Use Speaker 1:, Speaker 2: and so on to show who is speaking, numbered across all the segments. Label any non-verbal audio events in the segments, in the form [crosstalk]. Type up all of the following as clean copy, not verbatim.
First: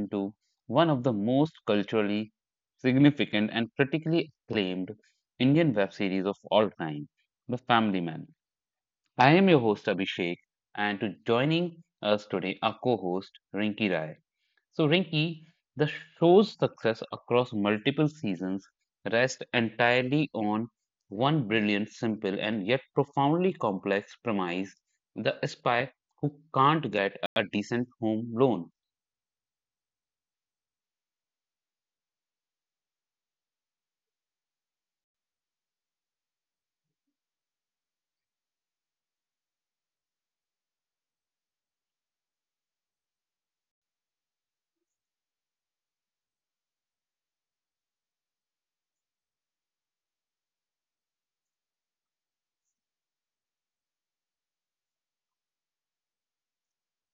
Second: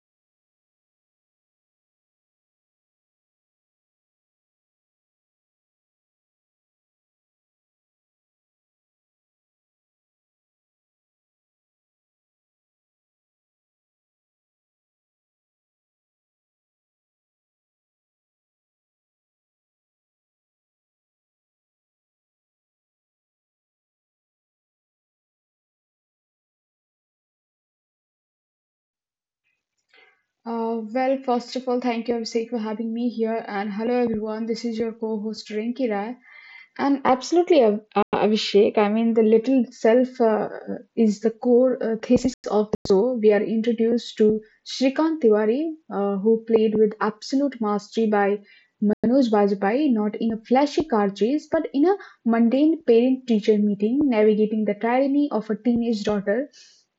Speaker 1: into one of the most culturally significant and critically acclaimed Indian web series of all time, The Family Man. I am your host, Abhishek, and to joining us today, our co host, Rinki Rai. So, Rinki, the show's success across multiple seasons rests entirely on one brilliant, simple, and yet profoundly complex premise, the spy who can't get a decent home loan.
Speaker 2: Well, first of all, thank you, Abhishek, for having me here. And hello, everyone. This is your co host, Rinki Rai. And absolutely, Abhishek, I mean, the little self is the core thesis of the show. We are introduced to Shrikant Tiwari, who played with absolute mastery by Manoj Bajpayee, not in a flashy car chase, but in a mundane parent teacher meeting, navigating the tyranny of a teenage daughter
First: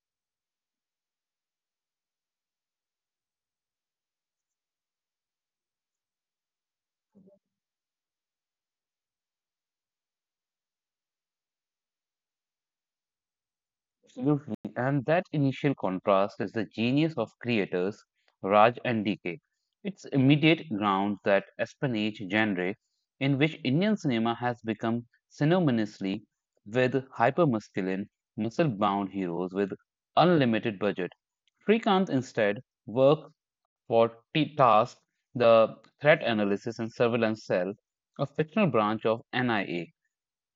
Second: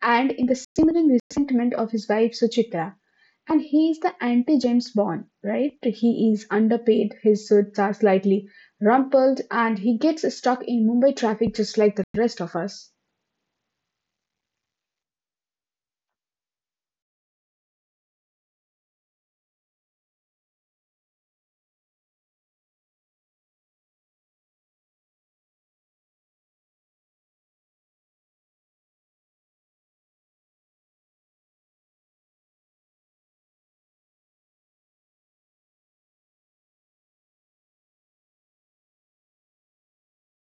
Speaker 2: and in the simmering resentment of his wife, Suchitra, and he's the anti James Bond, right? He is underpaid, his suits are slightly rumpled, and he gets stuck in Mumbai traffic just like the rest of us.
Speaker 1: Absolutely. And that initial contrast is the genius of creators Raj and DK. It's immediate ground that espionage genre in which Indian cinema has become synonymously with hypermasculine, muscle-bound heroes with unlimited budget. Srikanth instead works for T Task, the threat analysis and surveillance cell, a fictional branch of NIA.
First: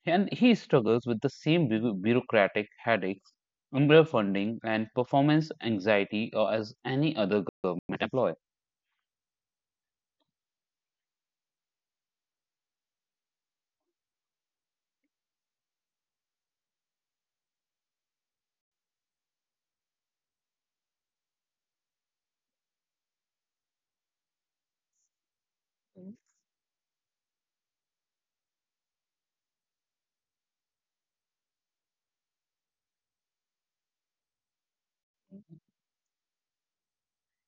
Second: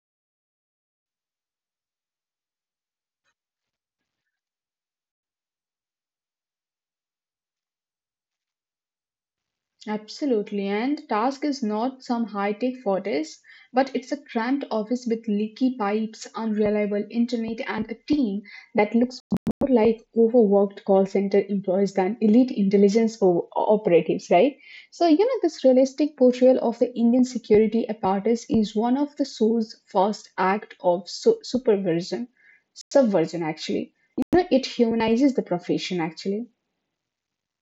Speaker 1: And he struggles with the same bureaucratic headaches, underfunding, and performance anxiety, as any other government employee.
Speaker 2: Absolutely, and the task is not some high-tech fortress, but it's a cramped office with leaky pipes, unreliable internet, and a team that looks more like overworked call center employees than elite intelligence operatives, right? So, you know, this realistic portrayal of the Indian security apparatus is one of the show's first act of subversion, actually. You know, it humanizes the profession, actually.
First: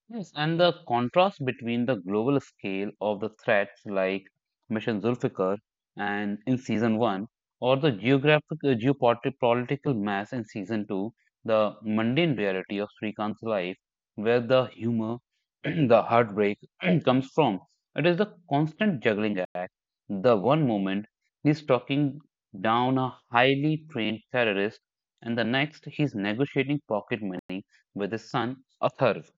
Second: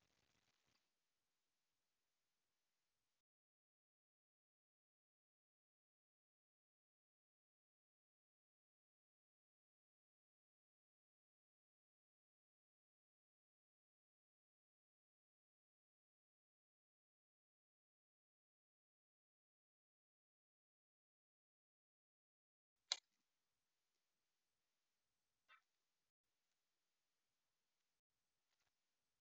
Speaker 1: Yes, and the contrast between the global scale of the threats like Mission Zulfikar and in season one, or the geographic geopolitical mass in season two, the mundane reality of Srikant's life, where the humor, [clears throat] the heartbreak [clears throat] comes from. It is the constant juggling. The one moment he's talking down a highly trained terrorist, and the next he's negotiating pocket money with his son, Atharv.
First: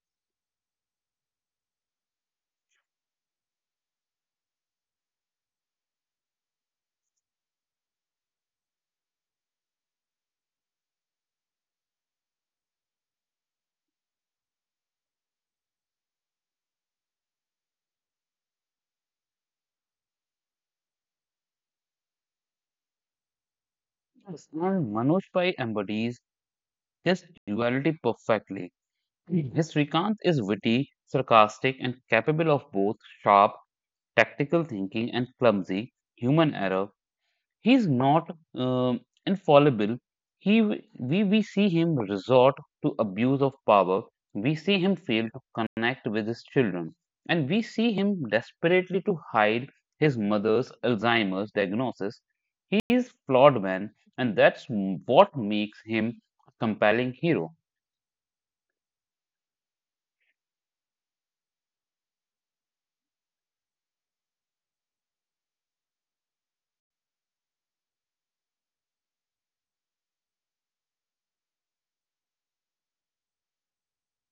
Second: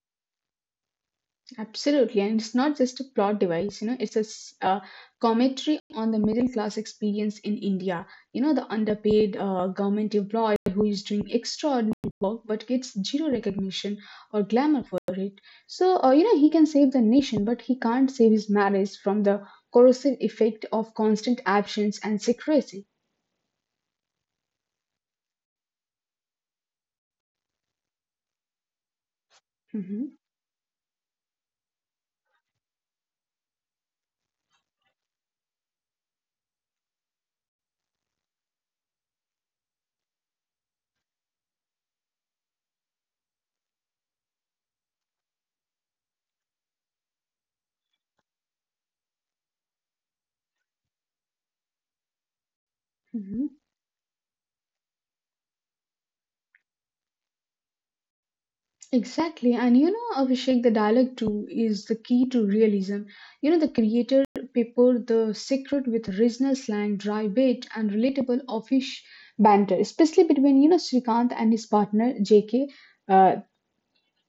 Speaker 2: Absolutely, and it's not just a plot device. You know, it's a commentary on the middle class experience in India. You know, the underpaid government employee who is doing extraordinary work but gets zero recognition or glamour for it. So, you know, he can save the nation, but he can't save his marriage from the corrosive effect of constant absence and secrecy.
Speaker 1: Yes, and Manoj Pai embodies this duality perfectly. His recount
Speaker 2: Mhm,
Speaker 1: is witty, sarcastic, and capable of both sharp, tactical thinking and clumsy human error. He's not infallible. He we see him resort to abuse of power. We see him fail to connect with his children, and we see him desperately to hide his mother's Alzheimer's diagnosis. He is
Speaker 2: mhm.
Speaker 1: flawed man, and that's what makes him a compelling hero.
Speaker 2: Exactly, and you know, Abhishek, the dialogue too is the key to realism. You know, the creator peppered the secret with original slang, dry bait, and relatable offish banter, especially between you know Srikanth and his partner J.K. Uh,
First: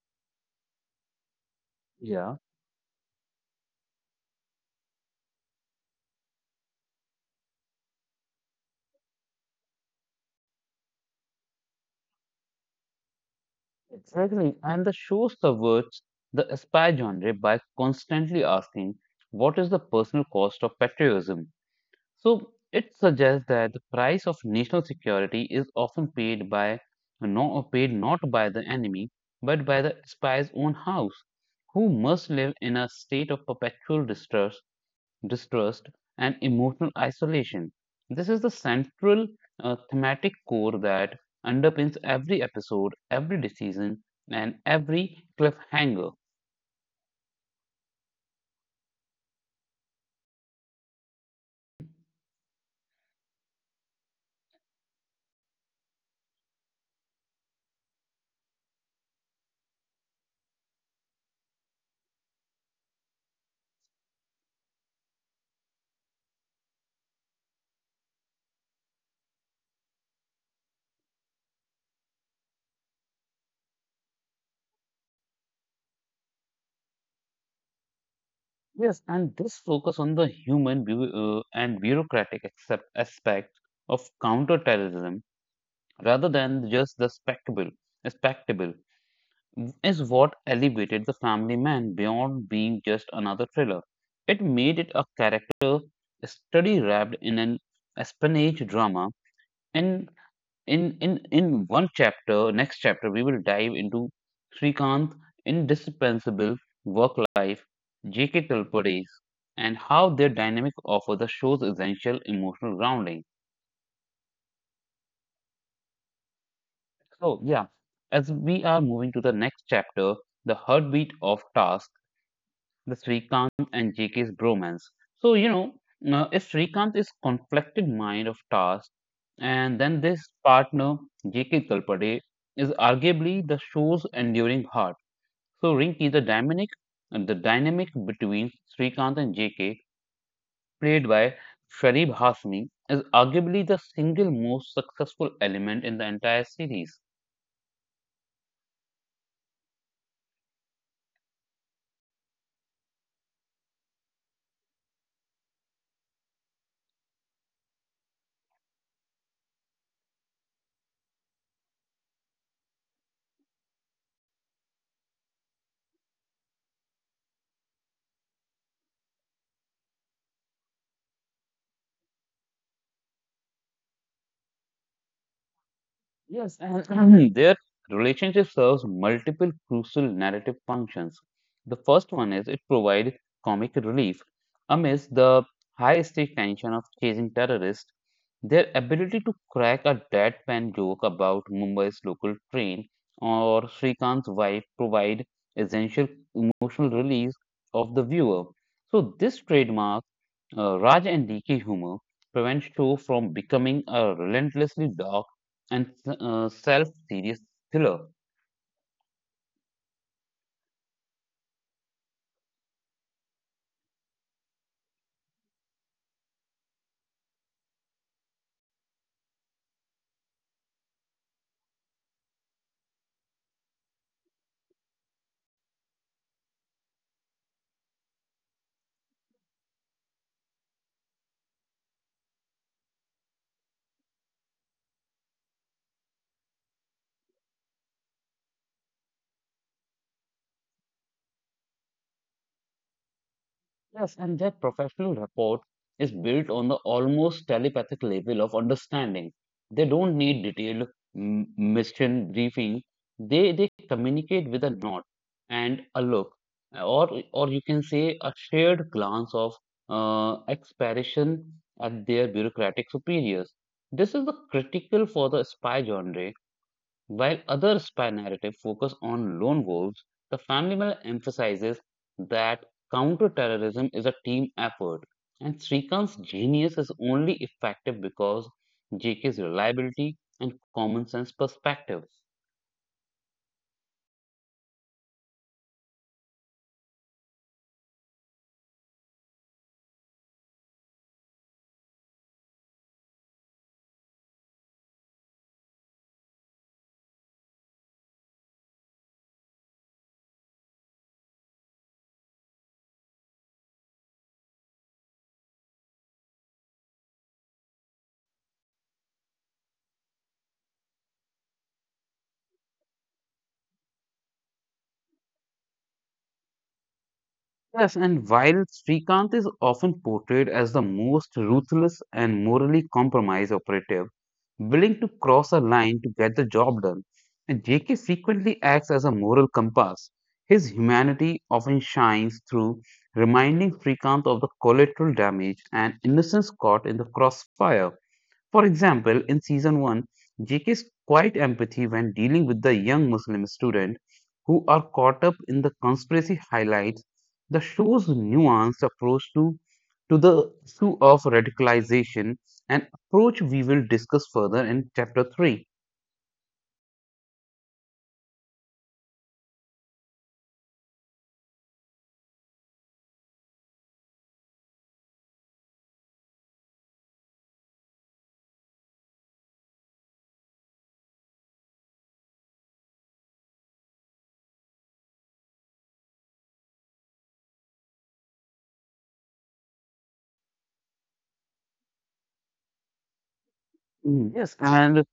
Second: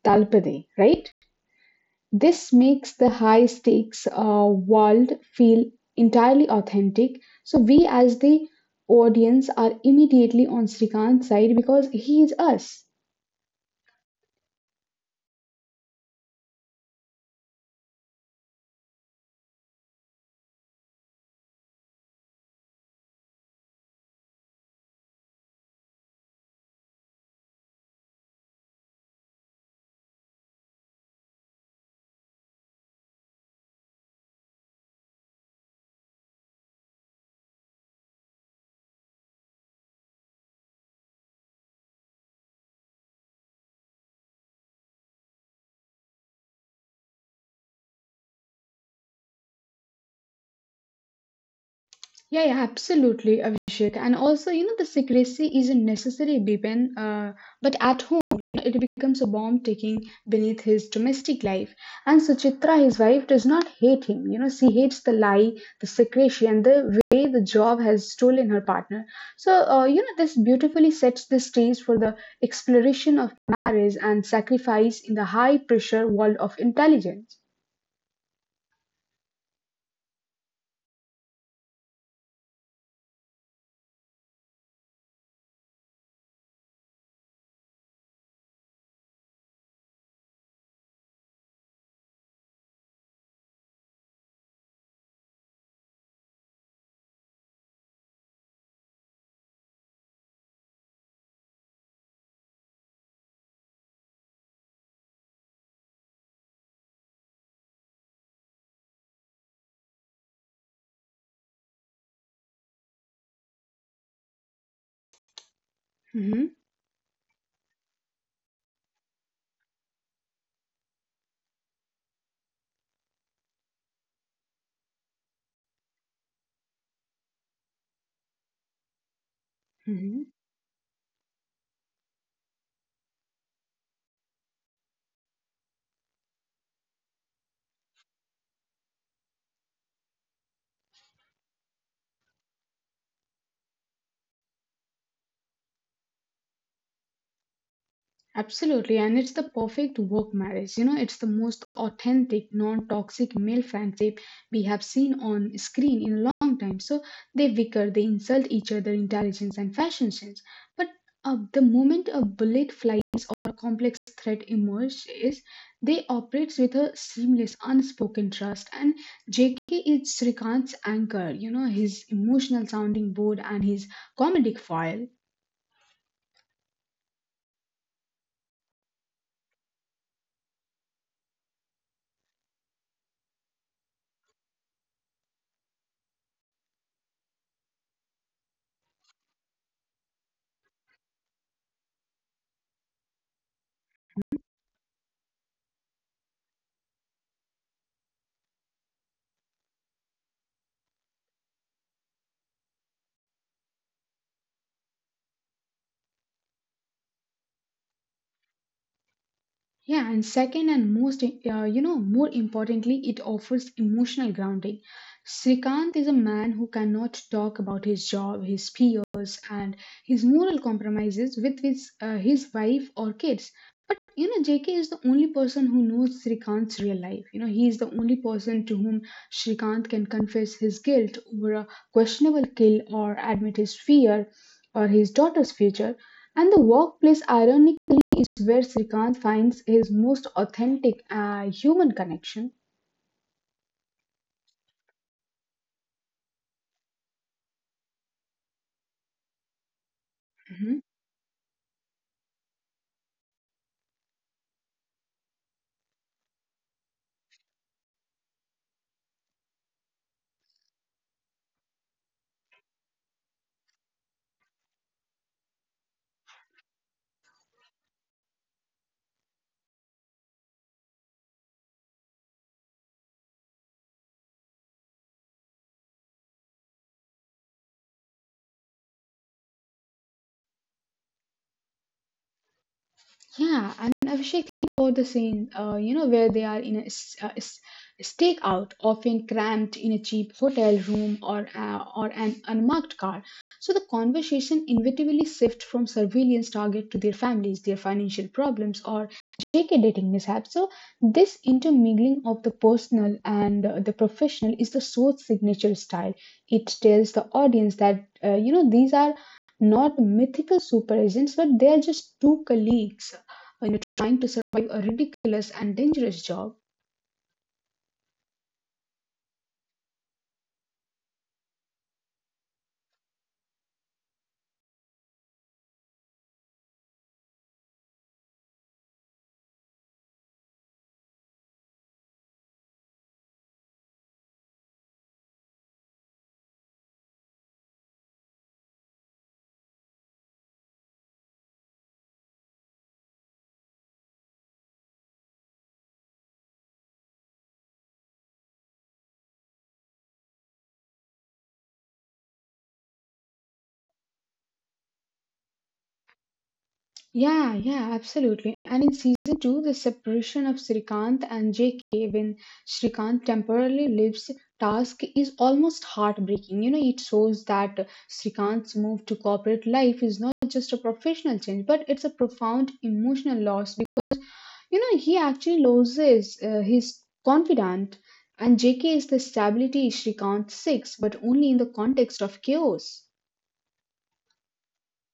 Speaker 2: Talpade, right?
Speaker 1: Yeah,
Speaker 2: This makes the high stakes world feel entirely authentic. So we, as the audience, are immediately on Srikanth's side because he is us.
Speaker 1: exactly. And the show subverts the spy genre by constantly asking, "What is the personal cost of patriotism?" So it suggests that the price of national security is often paid by, no, paid not by the enemy, but by the spy's own house, who must live in a state of perpetual distrust and emotional isolation. This is the central thematic core that underpins every episode, every decision, and every cliffhanger.
Speaker 2: Yeah, yeah, absolutely, Abhishek. And also, you know, the secrecy isn't necessary, Bipen, but at home, you know, it becomes a bomb ticking beneath his domestic life. And Suchitra, his wife, does not hate him. You know, she hates the lie, the secrecy, and the way the job has stolen her partner. So, you know, this beautifully sets the stage for the exploration of marriage and sacrifice in the high pressure world of intelligence.
Speaker 1: Yes, and this focus on the human and bureaucratic aspect of counterterrorism rather than just the spectacle is what elevated the family man beyond being just another thriller. It made it a character study wrapped in an espionage drama. In one chapter next chapter, we will dive into Srikant's indispensable work life, JK days, and how their dynamic offer the show's essential emotional grounding. So yeah, as we are moving to the next chapter, the heartbeat of task, the Srikanth and JK's bromance. So, if Srikanth is conflicted mind of task, and then this
Speaker 2: Hmm.
Speaker 1: partner, JK Kalpade, is arguably the show's enduring heart. So, Rinki, the dynamic between Srikanth and JK, played by Sharib Hasmi, is arguably the single most successful element in the entire series.
Speaker 2: Absolutely, and it's the perfect work marriage. You know, it's the most authentic, non toxic male friendship we have seen on screen in a long time. So they bicker, they insult each other intelligence and fashion sense. But the moment a bullet flies or a complex threat emerges, they operates with a seamless, unspoken trust. And JK is Srikant's anchor, you know, his emotional sounding board and his comedic foil.
Speaker 1: Yes, and [laughs] [clears throat] their relationship serves multiple crucial narrative functions. The first one is it provides comic relief. Amidst the high stake tension of chasing terrorists, their ability to crack a deadpan joke about Mumbai's local train or Srikant's wife provide essential emotional release of the viewer. So this trademark Raj and DK humor prevents show from becoming a relentlessly dark and self-serious thriller.
Speaker 2: Yeah, and second and most, you know, more importantly, it offers emotional grounding. Srikanth is a man who cannot talk about his job, his peers, and his moral compromises with his wife or kids. But, you know, JK is the only person who knows Srikanth's real life. You know, he is the only person to whom Srikanth can confess his guilt over a questionable kill or admit his fear or his daughter's future. And the workplace ironic is where Srikant finds his most authentic human connection.
Speaker 1: Yes, and their professional rapport is built on the almost telepathic level of understanding. They don't need detailed mission briefing. They communicate with a nod and a look, or you can say a shared glance of expression at their bureaucratic superiors. This is the critical for the spy genre while other spy narratives focus on lone wolves, the family mail emphasizes that counterterrorism is a team effort, and Srikant's genius is only effective because JK's reliability and common sense perspective.
Speaker 2: Yeah, and Abhishek, think about the scene, you know, where they are in a stakeout, often cramped in a cheap hotel room or an unmarked car. So the conversation inevitably shifts from surveillance target to their families, their financial problems, or shaky dating mishaps. So this intermingling of the personal and the professional is the show's signature style. It tells the audience that you know these are not mythical super agents, but they are just two colleagues when you are trying to survive a ridiculous and dangerous job.
Speaker 1: Yes, and while Srikanth is often portrayed as the most ruthless and morally compromised operative, willing to cross a line to get the job done, and JK frequently acts as a moral compass. His humanity often shines through, reminding Srikanth of the collateral damage and innocence caught in the crossfire. For example, in season 1, JK's quiet empathy when dealing with the young Muslim student who are caught up in the conspiracy highlights the show's nuanced approach to the issue of radicalization, an approach we will discuss further in chapter 3.
Speaker 2: Yeah, yeah, absolutely. And in season two, the separation of Srikanth and JK when Srikanth temporarily leaves task is almost heartbreaking. You know, it shows that Srikanth's move to corporate life is not just a professional change, but it's a profound emotional loss. You know, he actually loses his confidant, and JK is the stability Srikanth seeks, but only in the context of chaos.
Speaker 1: Mm, yes, and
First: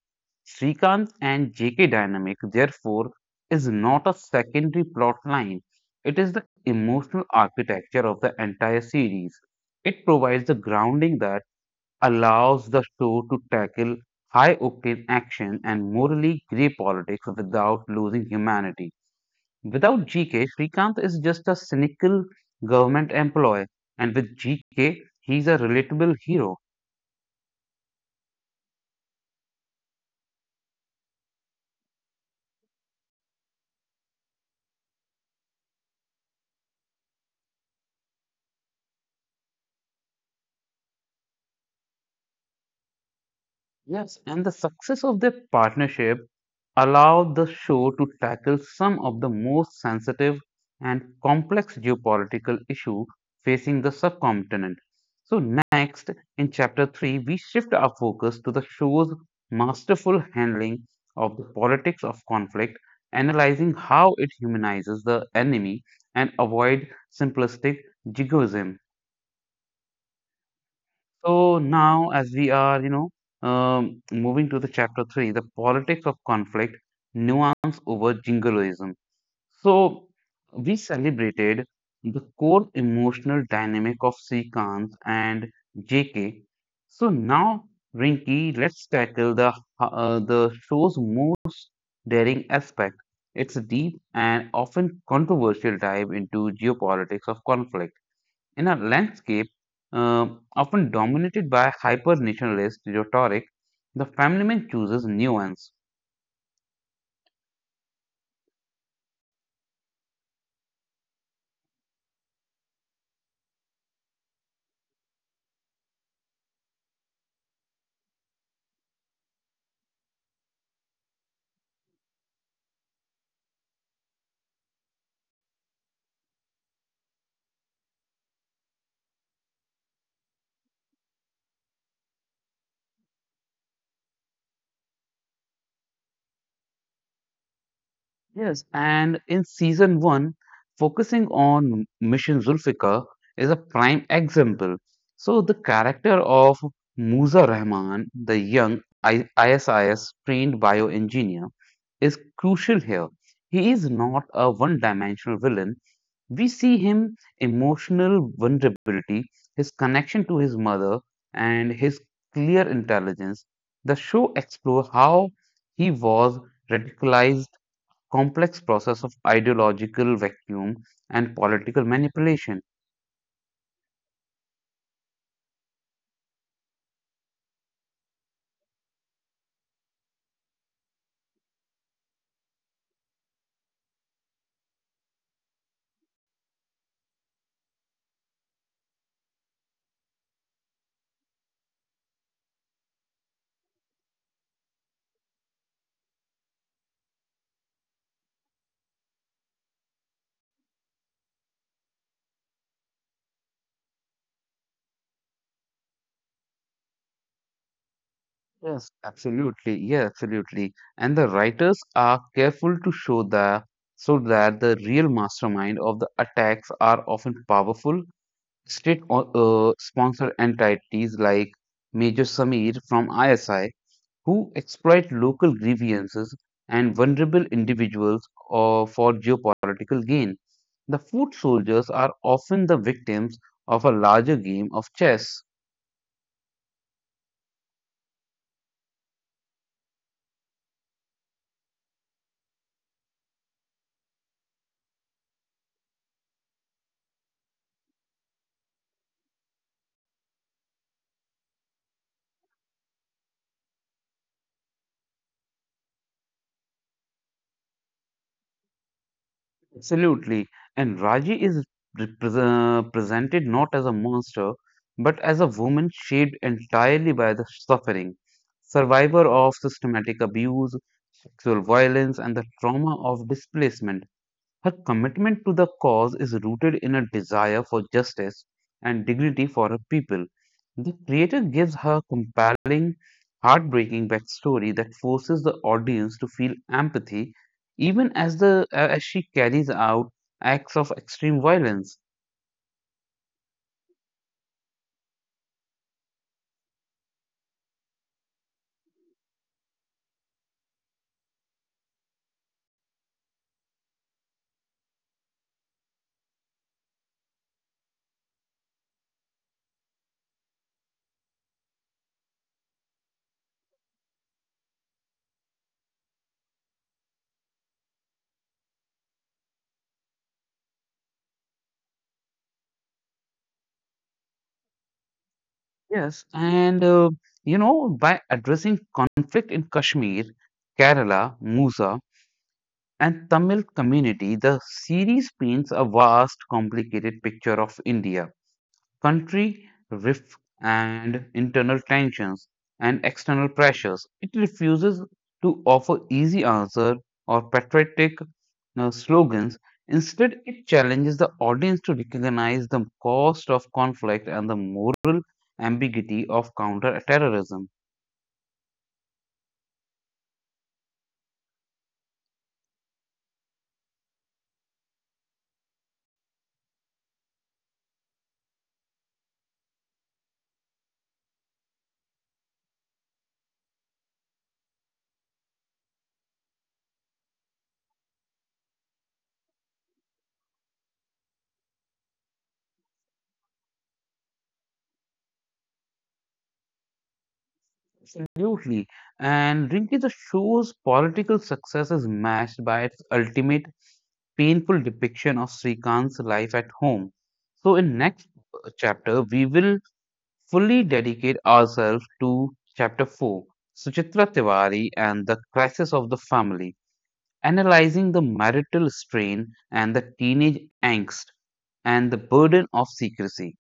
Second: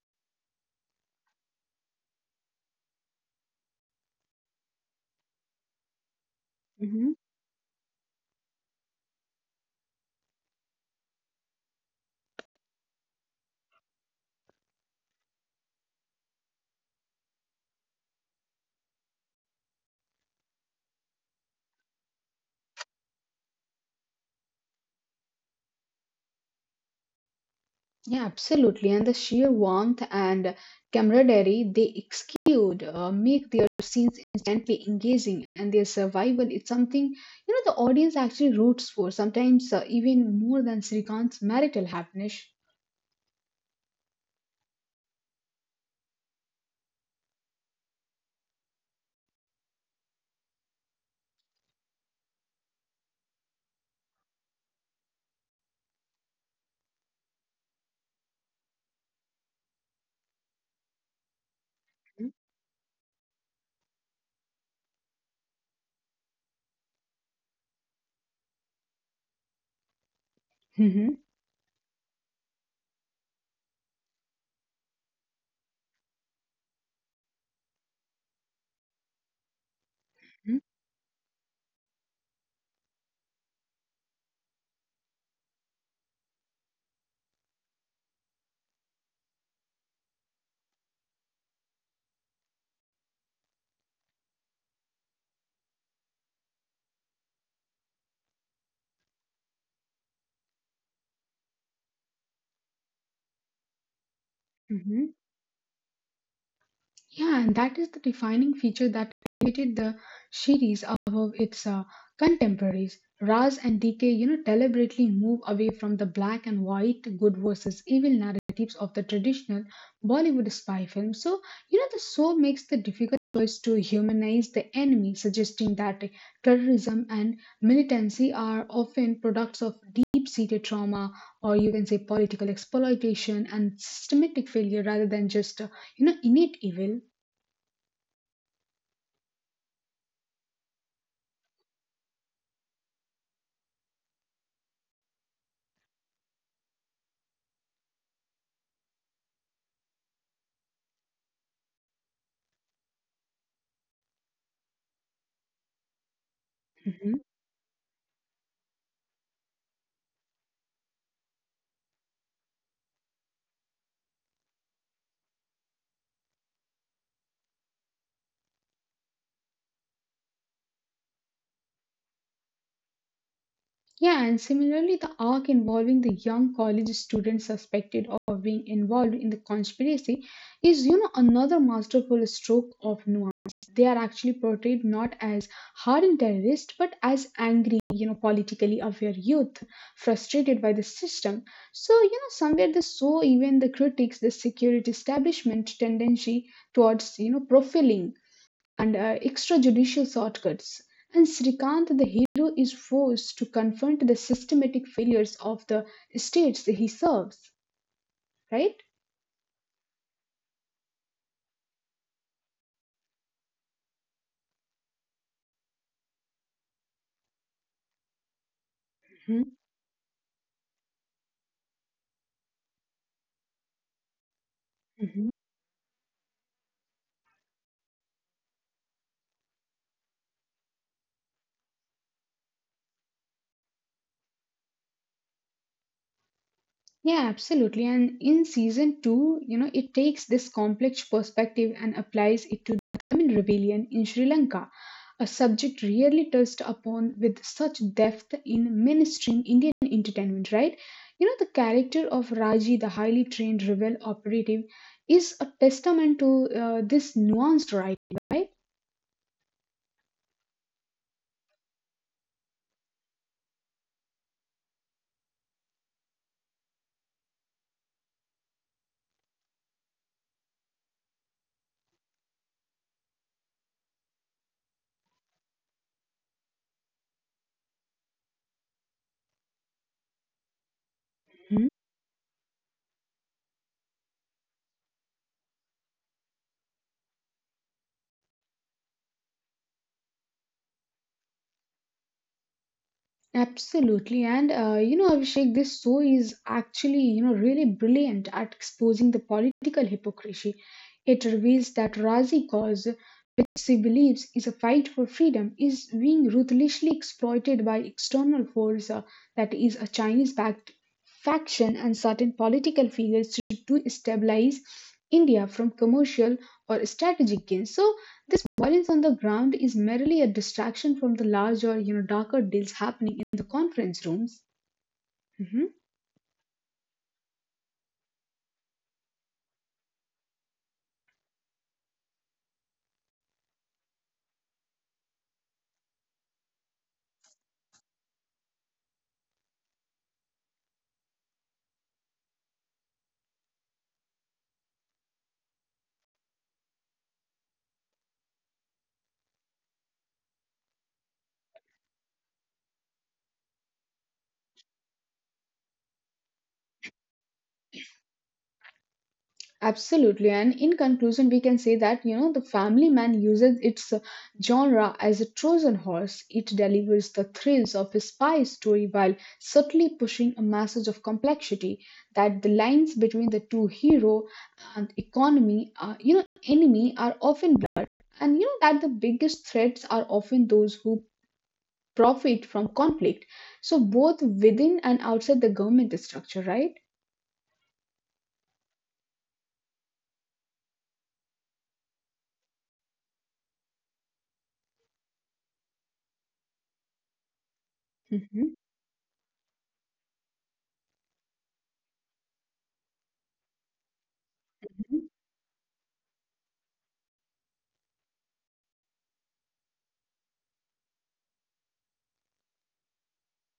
Speaker 1: Srikant and JK dynamic, therefore, is not a secondary plot line. It is the
Speaker 2: Mm-hmm.
Speaker 1: emotional architecture of the entire series. It provides the grounding that allows the show to tackle high octane action and morally grey politics without losing humanity. Without GK, Srikanth is just a cynical government employee, and with GK, he's a relatable hero.
Speaker 2: Yeah, absolutely. And the sheer warmth and camaraderie they exude make their scenes instantly engaging, and their survival is something you know the audience actually roots for. Sometimes even more than Srikant's marital happiness.
Speaker 1: Yes, and the success of their partnership allowed the show to tackle some of the most sensitive and complex geopolitical issue facing the subcontinent. So next, in chapter 3, we shift our focus to the show's masterful handling of the politics of conflict, analyzing how it humanizes the enemy and avoid simplistic jingoism.
Speaker 2: Hmm.
Speaker 1: So now, as we are, moving to the chapter three, the politics of conflict, nuance over jingoism. So we celebrated the core emotional dynamic of Srikanth and JK. So now, Rinki, let's tackle the show's most daring aspect. It's a deep and often controversial dive into geopolitics of conflict in a landscape, uh, often dominated by hyper nationalist rhetoric, the family man chooses
Speaker 2: Hmm.
Speaker 1: nuance.
Speaker 2: Yeah, and that is the defining feature that elevated the series above its contemporaries. Raz and DK, you know, deliberately move away from the black and white good versus evil narratives of the traditional Bollywood spy film. So, you know, the show makes the difficult choice to humanize the enemy, suggesting that terrorism and militancy are often products of deep-seated trauma, or you can say political exploitation and systematic failure, rather than just you know innate evil.
Speaker 1: Yes, and in season one, focusing on Mission Zulfikar is a prime example. So, the character of Musa Rahman, the young ISIS trained bioengineer, is crucial here. He is not a one dimensional villain. We see him
Speaker 2: Mhm.
Speaker 1: emotional vulnerability, his connection to his mother, and his clear intelligence. The show explores how he was radicalized, complex process of ideological vacuum and political manipulation.
Speaker 2: Yeah, and similarly, the arc involving the young college student suspected of being involved in the conspiracy is, you know, another masterful stroke of nuance. They are actually portrayed not as hardened terrorists, but as angry, you know, politically aware youth frustrated by the system. So, you know, somewhere they saw even the critics, the security establishment tendency towards, you know, profiling and extrajudicial shortcuts. And Srikant, the hero, is forced to confront the systematic failures of the states he serves, right?
Speaker 1: Yes, absolutely. Yeah, absolutely. And the writers are careful to show that so that the real mastermind of the attacks are often powerful state sponsor entities like Major Samir from ISI, who exploit
Speaker 2: Mhm.
Speaker 1: local grievances and vulnerable individuals, for geopolitical gain. The foot soldiers are often the victims of a larger game of chess.
Speaker 2: Yeah, absolutely. And in season two, you know, it takes this complex perspective and applies it to the Tamil rebellion in Sri Lanka, a subject rarely touched upon with such depth in mainstream Indian entertainment, right? You know, the character of Raji, the highly trained rebel operative, is a testament to this nuanced writing, right?
Speaker 1: Absolutely. And Raji is presented not as a monster, but as a woman shaped entirely by the suffering, survivor of systematic abuse, sexual violence, and the trauma of displacement. Her commitment to the cause is rooted in a desire for justice and dignity for her people. The creator gives her compelling, heartbreaking backstory that forces the audience to feel empathy even as the as she carries out acts of extreme violence.
Speaker 2: Absolutely. And, you know, Abhishek, this show is actually, you know, really brilliant at exposing the political hypocrisy. It reveals that Razi cause, which she believes is a fight for freedom, is being ruthlessly exploited by external force, that is a Chinese-backed faction and certain political figures to stabilize India from commercial or strategic gains. So violence on the ground is merely a distraction from the larger, you know, darker deals happening in the conference rooms. Mhm.
Speaker 1: Yes, and by addressing conflict in Kashmir, Kerala, Musa, and Tamil community, the series paints a vast, complicated picture of India country, rift, and internal tensions and external pressures. It refuses to offer easy answers or patriotic slogans. Instead, it challenges the audience to recognize the cost of conflict and the moral ambiguity of counter terrorism.
Speaker 2: Absolutely. And in conclusion, we can say that, you know, the family man uses its genre as a Trojan horse. It delivers the thrills of a spy story while subtly pushing a message of complexity that the lines between the two hero and you know, enemy are often blurred. And you know that the biggest threats are often those who profit from conflict. So both within and outside the government structure, right?
Speaker 1: Absolutely. And Rinki, the show's political success is matched by its ultimate painful depiction of Srikant's life at home. So, in next
Speaker 2: Hmm.
Speaker 1: chapter, we will fully dedicate ourselves to chapter 4, Suchitra Tiwari and the crisis of the family, analyzing the marital strain and the teenage angst and the burden of secrecy.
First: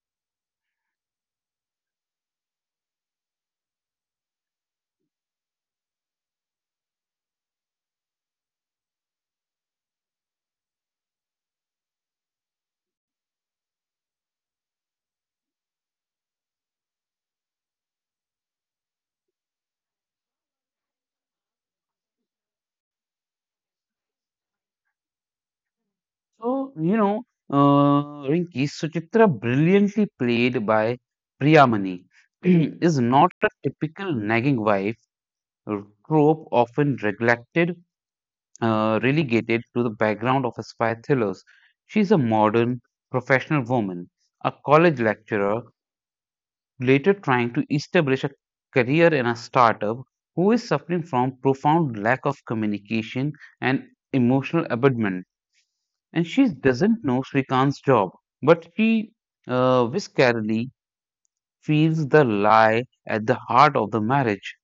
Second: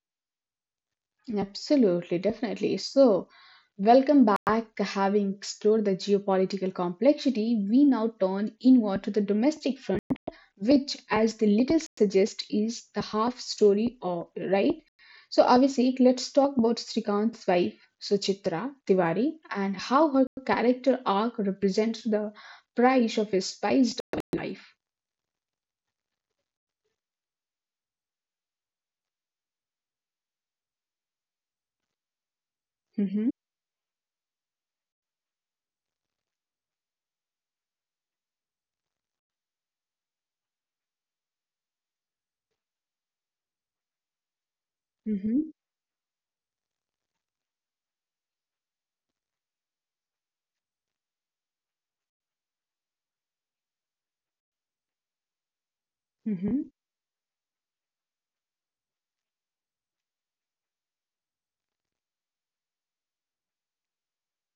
Speaker 2: Absolutely, definitely. So, welcome back. Having explored the geopolitical complexity, we now turn inward to the domestic front, which, as the little suggests, is the half story, or right? So, Abhishek, let's talk about Srikant's wife, Suchitra Tiwari, and how her character arc represents the price of his spiced life.
Speaker 1: So, Rinki, Suchitra, brilliantly played by Priyamani, [clears throat] is
Speaker 2: Mm-hmm.
Speaker 1: not a typical nagging wife trope often neglected, relegated to the background of spy thrillers. She's a modern, professional woman, a college
Speaker 2: Mm-hmm.
Speaker 1: lecturer, later trying to establish a career in a startup, who is suffering from profound lack of communication and emotional abandonment, and she
Speaker 2: Mm-hmm.
Speaker 1: doesn't know Srikant's job, but she viscerally feels the lie at the heart of the marriage.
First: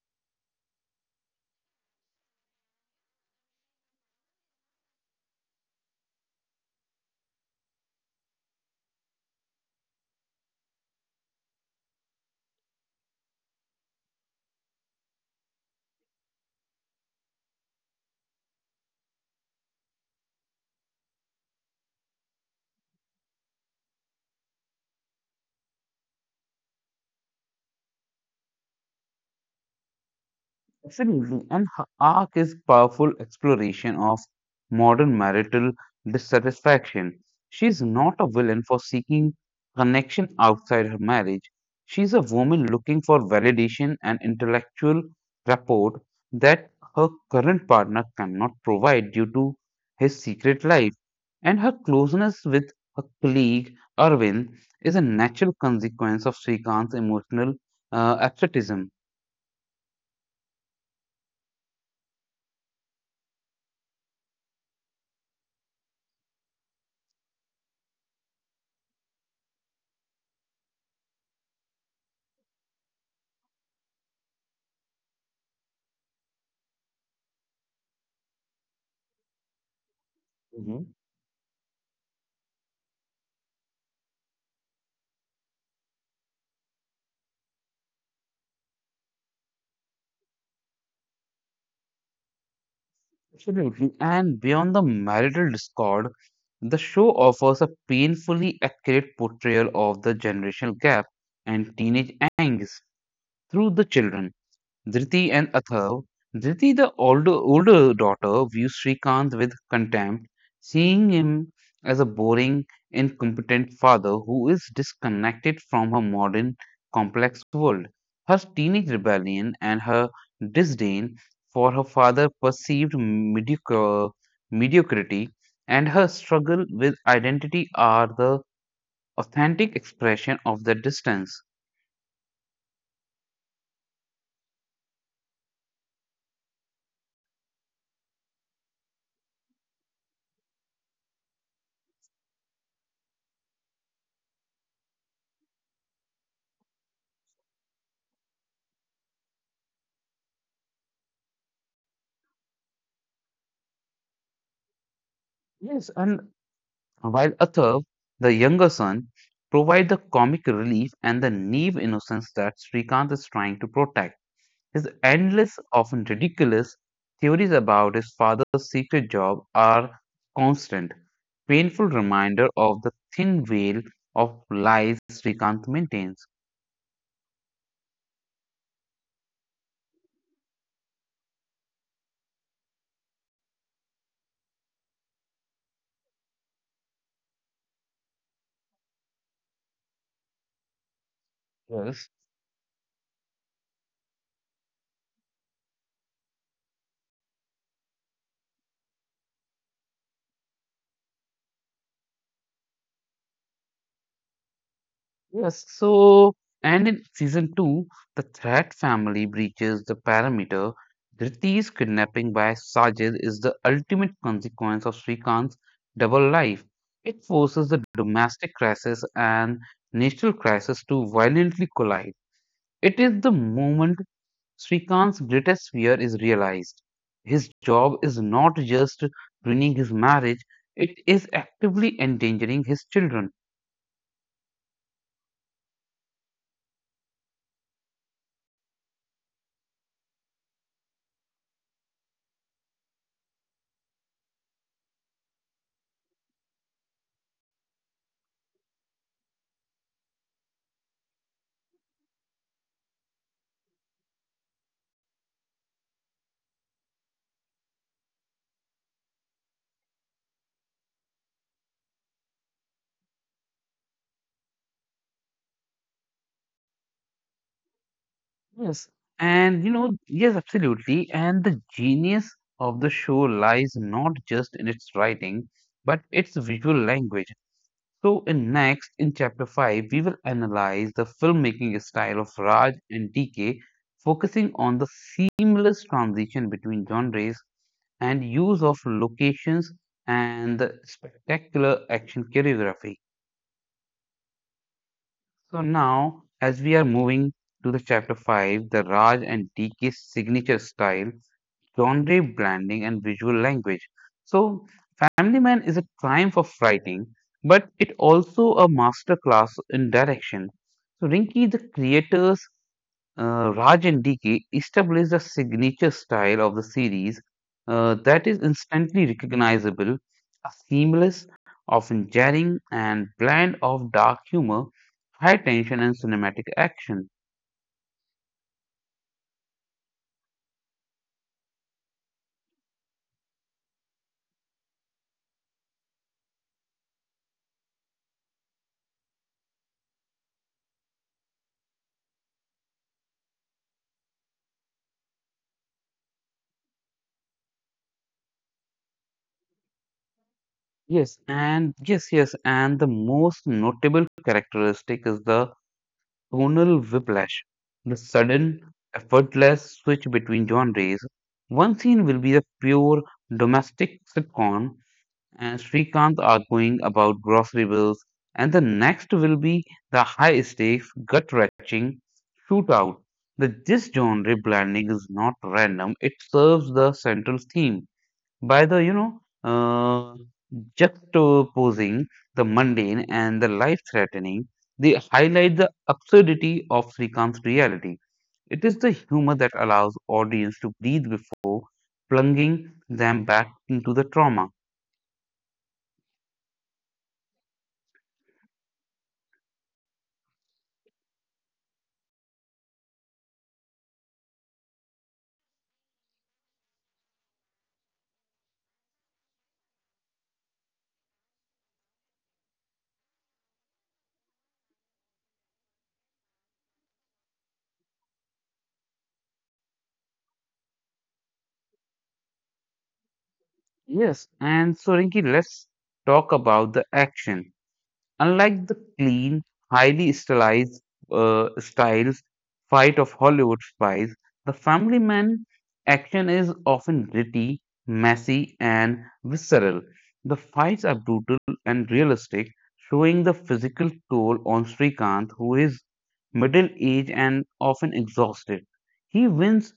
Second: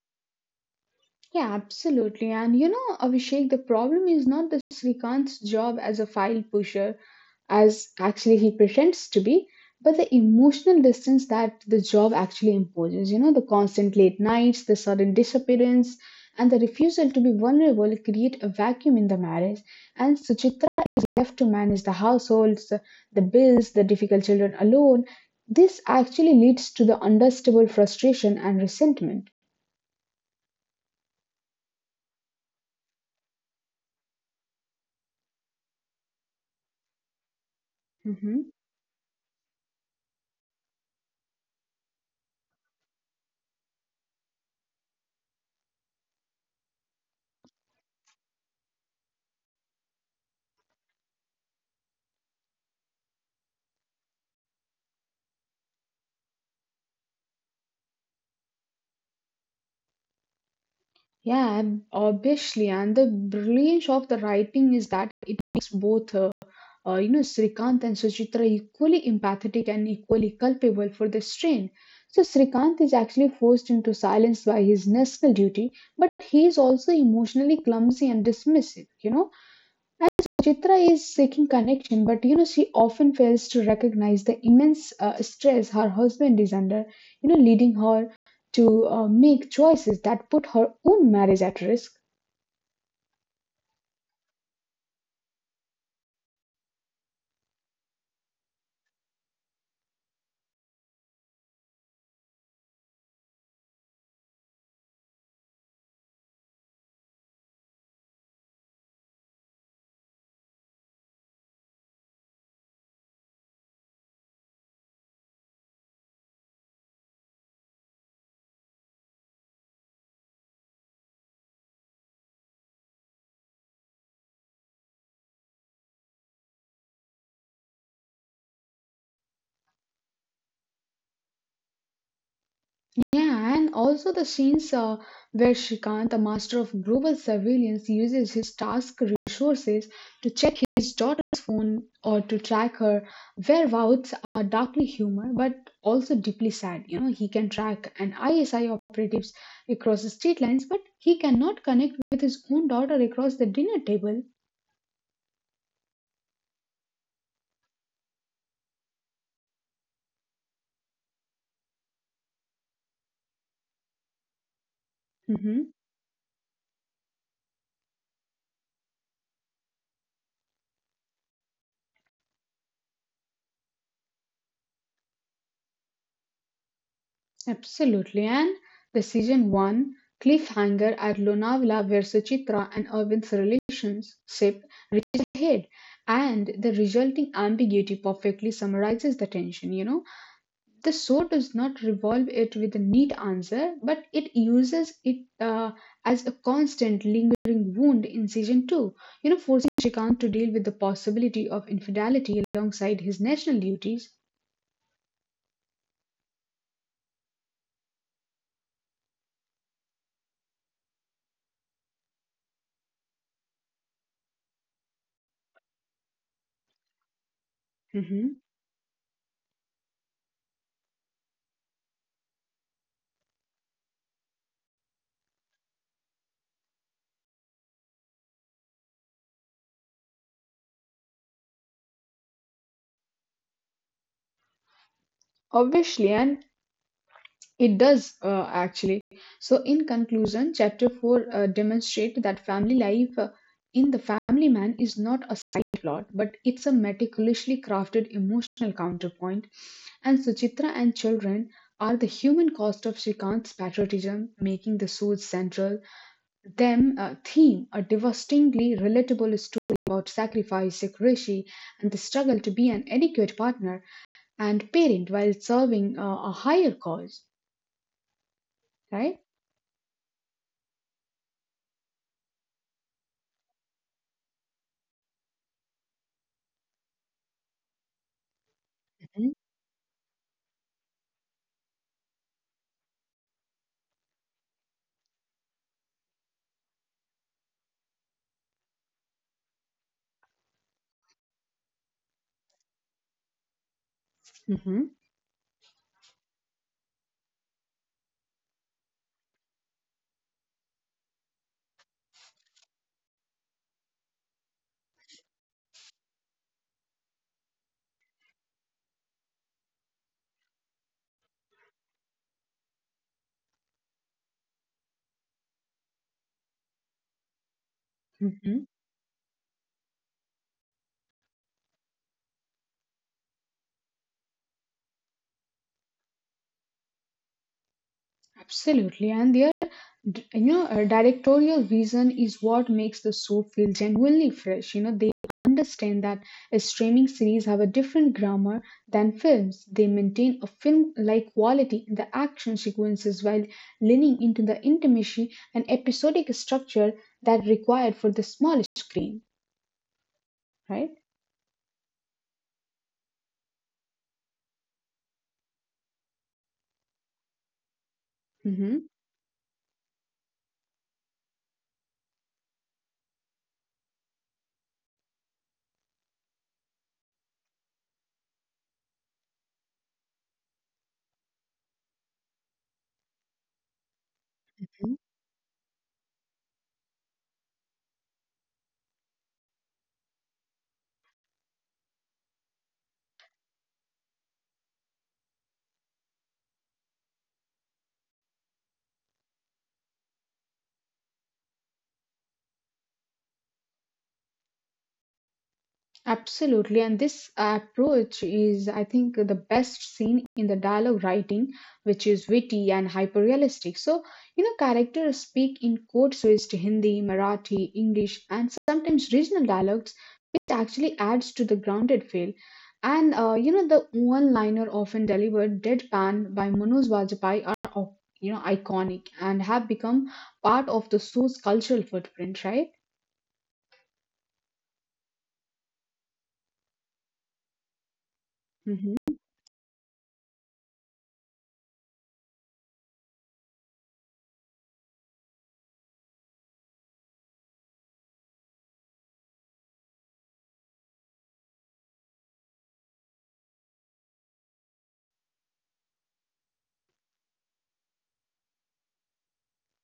Speaker 2: Yeah, absolutely. And you know, Abhishek, the problem is not the Srikant's job as a file pusher, as actually he pretends to be, but the emotional distance that the job actually imposes. You know, the constant late nights, the sudden disappearance, and the refusal to be vulnerable create a vacuum in the marriage. And Suchitra left to manage the households, the bills, the difficult children alone. This actually leads to the understable frustration and resentment.
Speaker 1: Absolutely. And her arc is powerful exploration of modern marital dissatisfaction. She's not a
Speaker 2: Mm-hmm.
Speaker 1: villain for seeking connection outside her marriage. She's a woman looking for validation and intellectual rapport that her current partner cannot provide due to his secret life. And her closeness with her colleague Arvind is a natural consequence of Srikant's emotional absenteeism.
Speaker 2: Yeah, obviously, and the brilliance of the writing is that it makes both, you know, Srikanth and Suchitra equally empathetic and equally culpable for the strain. So Srikanth is actually forced into silence by his national duty, but he is also emotionally clumsy and dismissive. You know, and Suchitra is seeking connection, but you know, she often fails to recognize the immense stress her husband is under, you know, leading her to make choices that put her own marriage at risk.
Speaker 1: Absolutely. And beyond the marital discord, the show offers a painfully accurate portrayal of the generational gap and teenage angst through the children, Driti and Atharv. Driti, the older daughter, views Srikanth with contempt, seeing him as a boring, incompetent father who is disconnected from her modern, complex world. Her teenage rebellion and her disdain for her father's perceived mediocrity and her struggle with identity are the authentic expression of that distance.
Speaker 2: Yeah, and also the scenes where Shrikant, the master of global surveillance, uses his task resources to check his daughter's phone or to track her whereabouts are darkly humor, but also deeply sad. You know, he can track an ISI operatives across the state lines, but he cannot connect with his own daughter across the dinner table.
Speaker 1: Yes, and while Atharv, the younger son, provide the comic relief and the naive innocence that Srikant is trying to protect. His endless,
Speaker 2: Mhm.
Speaker 1: often ridiculous theories about his father's secret job are constant, painful reminder of the thin veil of lies Srikant maintains.
Speaker 2: Absolutely. And the season one cliffhanger at Lonavala where Suchitra and Irvin's relationship reaches a head. And the resulting ambiguity perfectly summarizes the tension, you know. The show does not
Speaker 1: Yes.
Speaker 2: revolve it with a neat answer, but it uses it as a constant lingering wound in season two, you know, forcing Shrikant to deal with the possibility of infidelity alongside his national duties.
Speaker 1: Yes, so, and in season two, the Threat family breaches the parameter. Dhriti's kidnapping by Sajid is the ultimate consequence of Srikant's double life. It forces the
Speaker 2: Mhm.
Speaker 1: domestic crisis and national crisis to violently collide. It is the moment Srikant's greatest fear is realized. His job is not just ruining his marriage, it is actively endangering his children.
Speaker 2: Obviously, and it does, actually. So, in conclusion, chapter 4 demonstrates that family life in the family man is not a side plot, but it's a meticulously crafted emotional counterpoint. And Suchitra and children are the human cost of Srikant's patriotism, making the suits central. Theme a devastatingly relatable story about sacrifice, secrecy, and the struggle to be an adequate partner and parent while serving a higher cause,
Speaker 1: Yes.
Speaker 2: right?
Speaker 1: And absolutely. And the genius of the show lies not just in its writing, but its visual language. So, in chapter 5, we will analyze the filmmaking style of Raj and DK, focusing on the seamless transition between genres and use of locations and the spectacular action choreography.
Speaker 2: Mhm.
Speaker 1: So, now, as we are moving to the chapter 5, the Raj and DK signature style, genre blending and visual language. So, Family Man is a triumph of writing, but it also a masterclass in direction. So, Rinki, the creators Raj and DK established a signature style of the series that is
Speaker 2: Mhm.
Speaker 1: instantly recognizable, a seamless, often jarring, and blend of dark humor, high tension, and cinematic action.
Speaker 2: Absolutely. And their, d- you know, Directorial vision is what makes the show feel genuinely fresh. You know, they understand that a streaming series have a different grammar than films. They maintain a film-like quality in the action sequences while leaning into the intimacy and episodic structure that required for the small screen, right?
Speaker 1: And the most notable characteristic is the tonal whiplash, the sudden,
Speaker 2: Mm-hmm.
Speaker 1: effortless switch between genres. One scene will be a pure domestic sitcom and Srikanth arguing about grocery bills, and the next will be the high stakes, gut wrenching shootout. The this genre blending is not random, it serves the central theme by the you know juxtaposing the mundane and the life threatening, they highlight the absurdity of Srikant's reality. It is the humor that allows audience to breathe before plunging them back into the trauma.
Speaker 2: Absolutely, and this approach is, I think, the best seen in the dialogue writing, which is witty and hyper realistic. So, you know, characters speak in code switched Hindi, Marathi, English, and sometimes regional dialects, which actually adds to the grounded feel. You know, the one liner often delivered deadpan by Manoj Bajpayee are, you know, iconic and have become part of the show's cultural footprint, right?
Speaker 1: Yes, and so Rinki, let's talk about the action. Unlike the
Speaker 2: Hmm.
Speaker 1: clean, highly stylized styles fight of Hollywood spies, the Family Man action is often gritty, messy, and visceral. The fights are brutal and realistic, showing the physical toll on Srikanth, who is middle aged and often exhausted. He wins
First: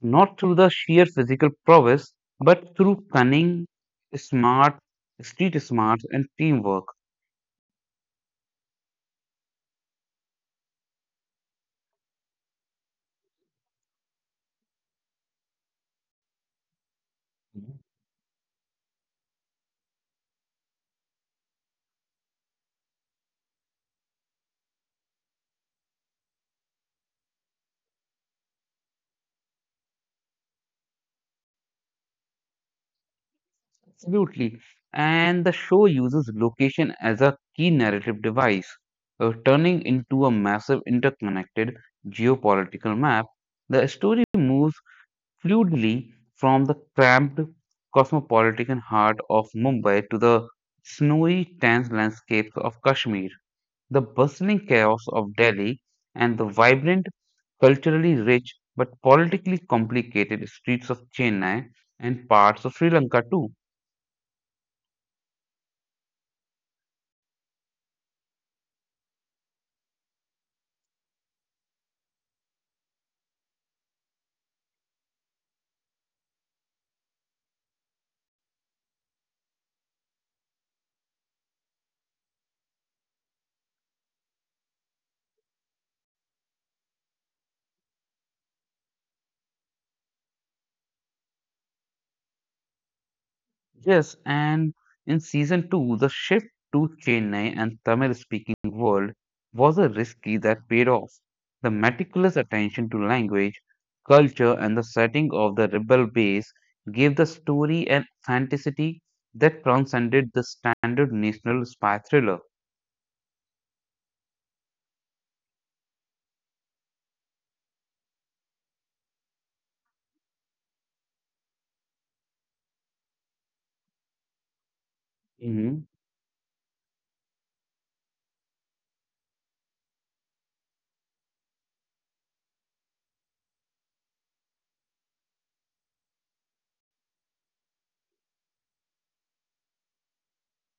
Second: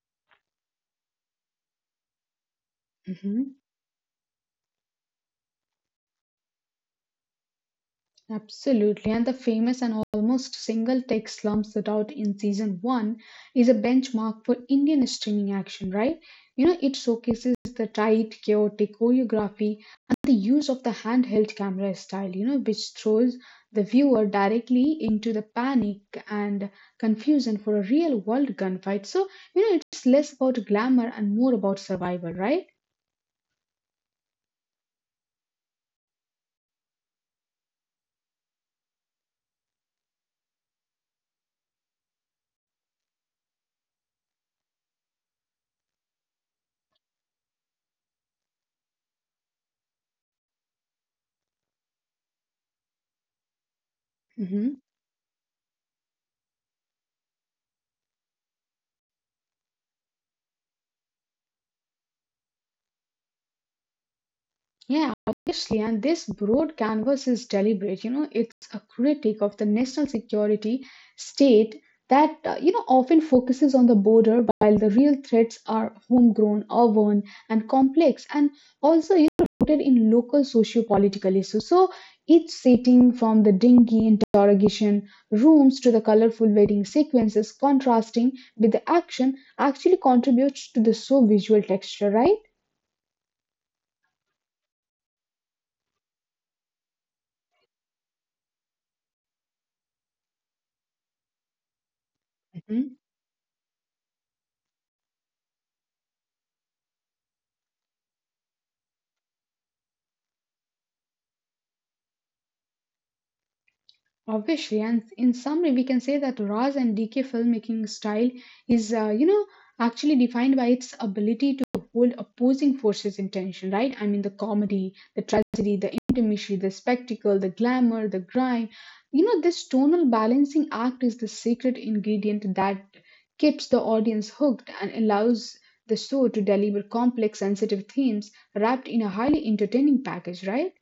Speaker 1: not through the sheer physical prowess, but through
Speaker 2: Hmm.
Speaker 1: cunning, smart, street smarts, and teamwork.
Speaker 2: Absolutely, and the famous and almost single take Slums that Out in season one is a benchmark for Indian streaming action, right? You know, it showcases the tight, chaotic choreography and the use of the handheld camera style, you know, which throws the viewer directly into the panic and confusion for a real world gunfight. So, you know, it's less about glamour and more about survival, right?
Speaker 1: Absolutely. And the show uses location as a key narrative device, turning into a massive interconnected geopolitical map. The story moves fluidly from the cramped cosmopolitan heart of Mumbai to the snowy, tense landscapes of Kashmir, the
Speaker 2: Hmm.
Speaker 1: bustling chaos of Delhi, and the vibrant, culturally rich but politically complicated streets of Chennai and parts of Sri Lanka too.
Speaker 2: Yeah, obviously, and this broad canvas is deliberate. You know, it's a critique of the national security state you know, often focuses on the border while the real threats are homegrown, urban, and complex, and also, you know, rooted in local socio-political issues. So each setting from the dingy interrogation rooms to the colorful wedding sequences contrasting with the action actually contributes to the so visual texture, right?
Speaker 1: Yes, and in season two, the shift to Chennai and Tamil speaking world was a risky that paid off. The meticulous attention to language, culture, and the setting of the rebel base gave the story an authenticity that transcended the standard national spy thriller.
Speaker 2: Obviously, and in summary, we can say that Ra's and DK filmmaking style is, you know, actually defined by its ability to hold opposing forces in tension, right? I mean, the comedy, the tragedy,
Speaker 1: Mhm.
Speaker 2: the intermission, the spectacle, the glamour, the grime. You know, this tonal balancing act is the secret ingredient that keeps the audience hooked and allows the show to deliver complex, sensitive themes wrapped in a highly entertaining package, right?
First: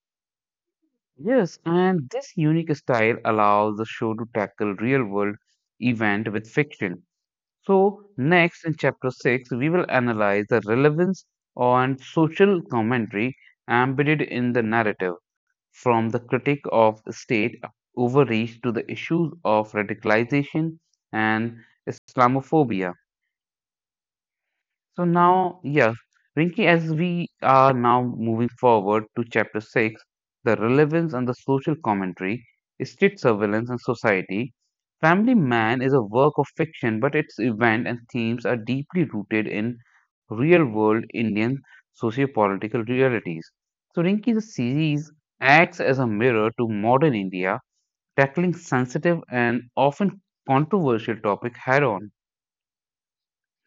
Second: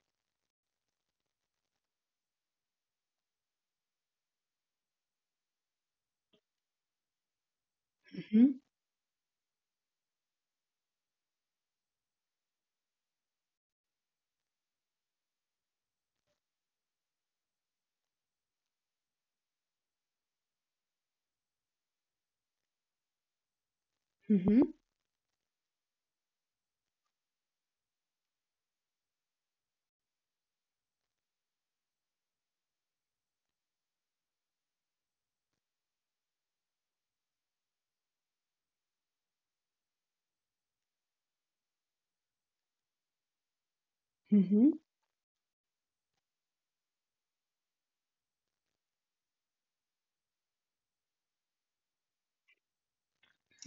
Speaker 1: Yes, and this unique style allows the show to tackle real world event with fiction. So,
Speaker 2: Hmm.
Speaker 1: next in chapter 6, we will analyze the relevance and social commentary embedded in the narrative, from the critique of state overreach to the issues of radicalization and Islamophobia.
Speaker 2: Hmm.
Speaker 1: So now, yes, Rinki, as we are now moving forward to chapter 6, the relevance and the social commentary, state surveillance and society. Family Man is a work of fiction, but its event and themes are deeply rooted in real world Indian socio-political realities. So Rinki, the
Speaker 2: Hmm.
Speaker 1: series acts as a mirror to modern India, tackling sensitive and often controversial topic head on.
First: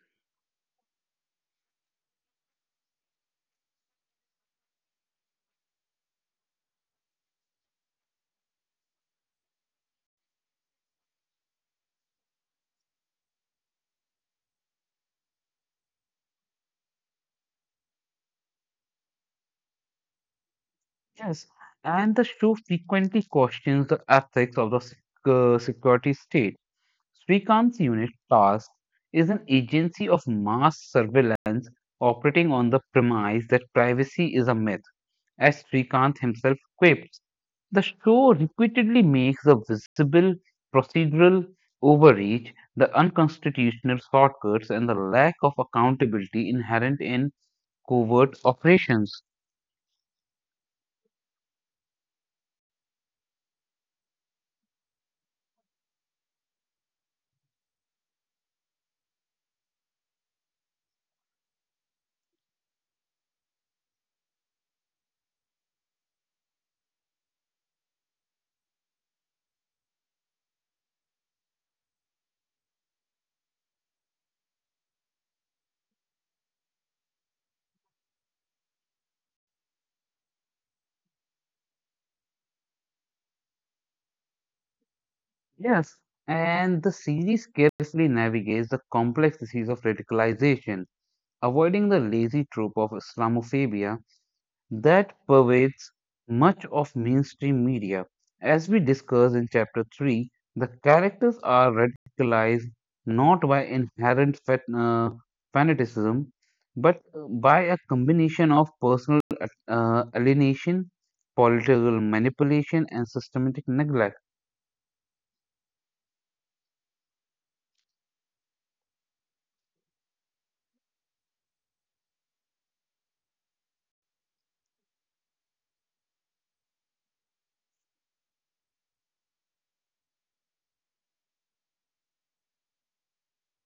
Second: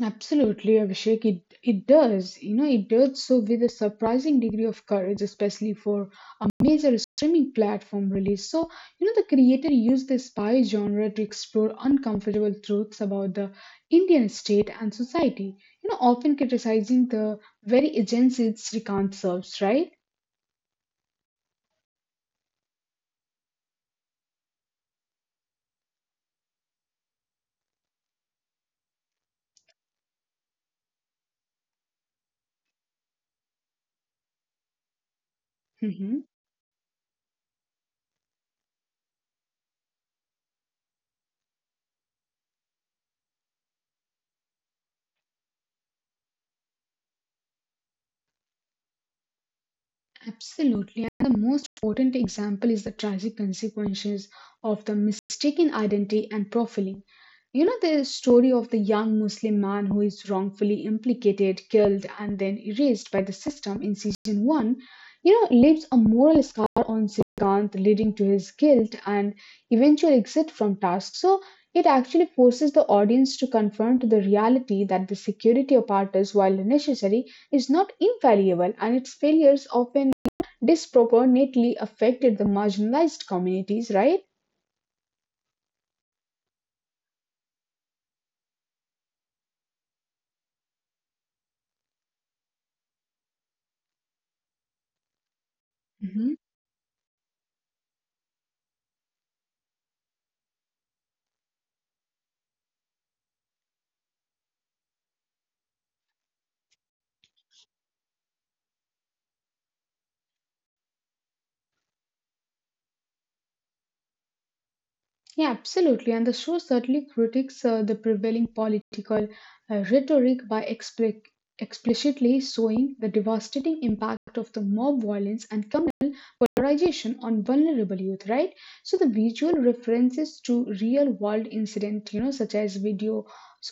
Speaker 2: Absolutely, Abhishek. It does. You know, it does so with a surprising degree of courage, especially for a major streaming platform release. So, you know, the creator used the spy genre to explore uncomfortable truths about the Indian state and society. You know, often criticizing the very agency its recount serves, right?
Speaker 1: Yes, and the show frequently questions the ethics of the security state. Srikant's unit task is an agency of mass surveillance operating on the premise that privacy is a myth, as Srikant
Speaker 2: Mm-hmm.
Speaker 1: himself quips. The show repeatedly makes a visible procedural overreach, the unconstitutional shortcuts, and the lack of accountability inherent in covert operations.
Speaker 2: Absolutely. And the most important example is the tragic consequences of the mistaken identity and profiling. You know, the story of the young Muslim man who is wrongfully implicated, killed, and then erased by the system in season one, you know, leaves a moral scar on Sikant, leading to his guilt and eventual exit from task. So it actually forces the audience to confront the reality that the security apparatus, while necessary, is not infallible and its failures often disproportionately affected the marginalized communities, right?
Speaker 1: Yes, and the series carefully navigates the complex disease of radicalization, avoiding the lazy trope of Islamophobia that pervades much of mainstream media. As we discussed in Chapter 3, the characters are radicalized not by inherent fanaticism, but by a combination of personal alienation, political manipulation, and systematic neglect.
Speaker 2: Yeah, absolutely. And the show certainly critiques the prevailing political rhetoric by explicitly showing the devastating impact of the mob violence and communal polarization on vulnerable youth, right? So the visual references to real world incident, you know, such as videos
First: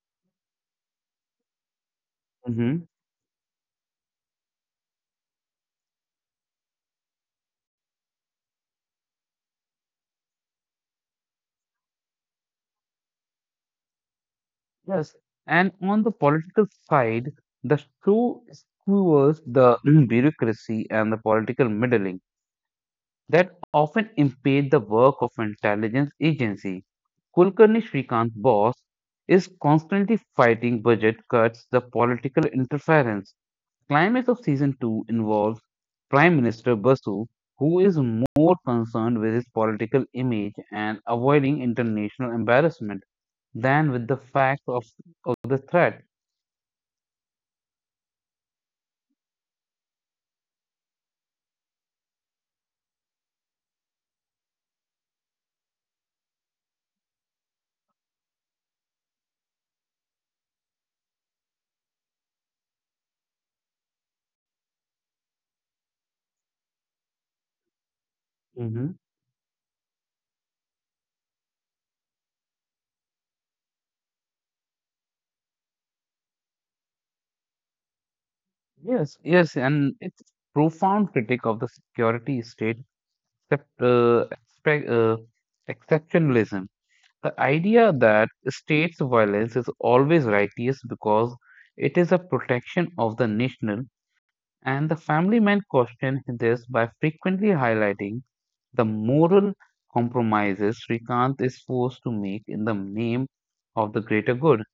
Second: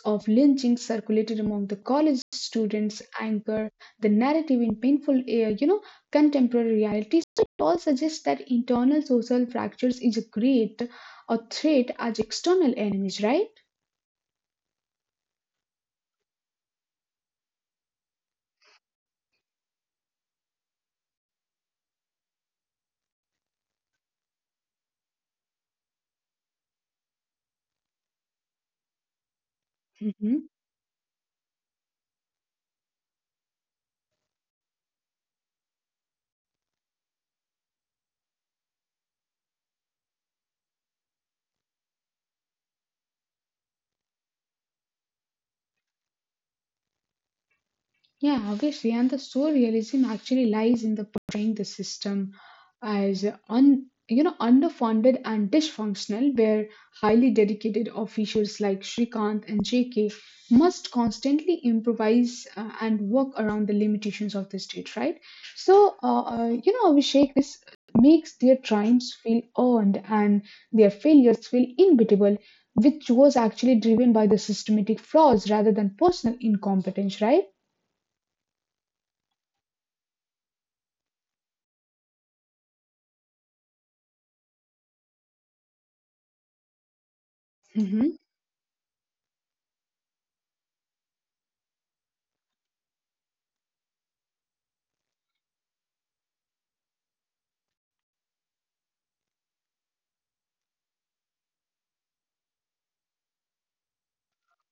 Speaker 2: of lynching circulated among the college
Speaker 1: Mm-hmm.
Speaker 2: students, anchor the narrative in painful, you know, contemporary realities. So it all suggests that internal social fractures is a great or threat as external enemies, right?
Speaker 1: Yes, and on the political side, the show skewers the [clears throat] bureaucracy and the political meddling that often impede the work of intelligence agency. Kulkarni, Srikanth boss, is constantly
Speaker 2: Mhm.
Speaker 1: fighting budget cuts, the political interference. Climax of season two involves Prime Minister Basu, who is more concerned with his political image and avoiding international embarrassment than with the facts of the threat.
Speaker 2: Yeah, obviously. And the soul realism actually lies in the portraying the system as you know, underfunded and dysfunctional, where highly dedicated officials like Srikanth and JK must constantly improvise and work around the limitations of the state, right? So, you know, Abhishek, this makes their
Speaker 1: Hmm.
Speaker 2: triumphs feel earned and their failures feel inevitable, which was actually driven by the systematic flaws rather than personal incompetence, right?
Speaker 1: Yes, and it's profound critique of the security state except, uh, expect, uh, exceptionalism. The idea
Speaker 2: Mhm.
Speaker 1: that states' violence is always righteous because it is a protection of the national, and the family man question this by frequently highlighting the moral compromises Srikanth is forced to make in the name of the greater good.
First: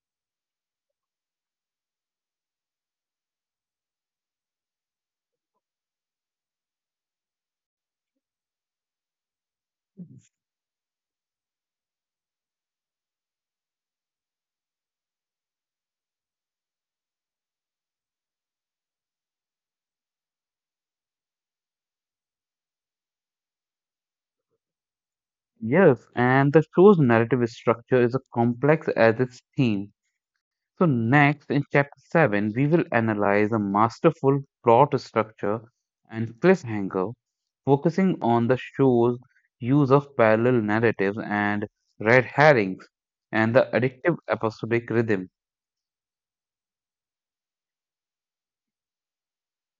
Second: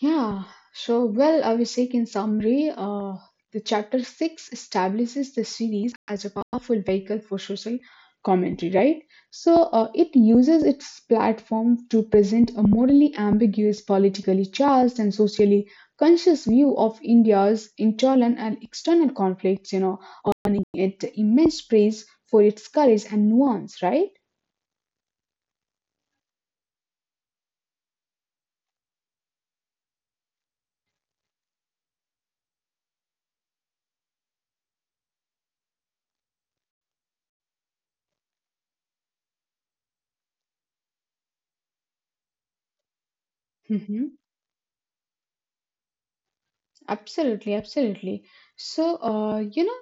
Speaker 2: Yeah, well, Abhishek, in summary, the chapter 6 establishes the series as a powerful vehicle for social commentary, right? So it uses its platform to present a morally ambiguous, politically charged, and socially conscious view of India's internal and external conflicts, you know, earning it immense praise for its courage and nuance, right?
Speaker 1: Yes, and the show's narrative structure is a complex as its theme. So, next in chapter 7, we will analyze a masterful plot structure and cliffhanger, focusing on the show's use of parallel narratives and red herrings and the
Speaker 2: Hmm.
Speaker 1: addictive episodic rhythm.
Speaker 2: Absolutely, absolutely. So, you know.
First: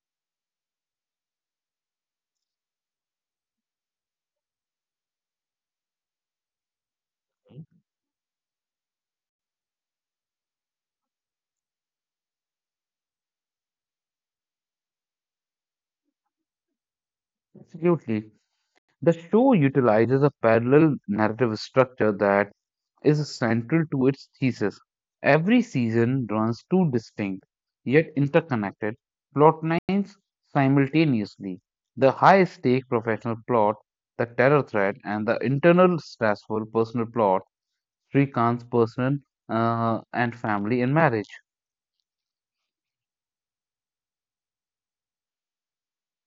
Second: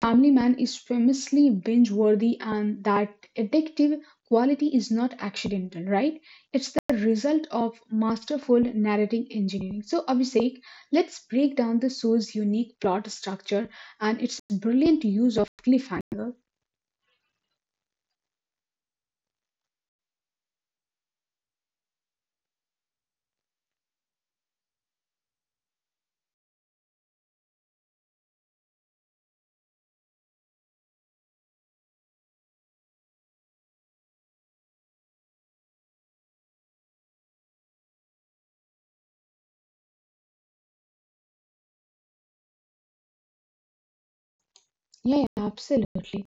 Speaker 2: Family Man is famously binge worthy, and that addictive quality is not accidental, right? It's the result of masterful narrative engineering. So, Abhishek, let's break down the show's unique plot structure and its brilliant use of cliffhanger.
Speaker 1: Absolutely. The show utilizes a parallel narrative structure that is central to its thesis. Every season runs two distinct, yet interconnected, plotlines simultaneously, the high stake professional plot, the terror threat, and the internal stressful personal plot, Srikant's personal and family and marriage.
Speaker 2: Yeah, absolutely.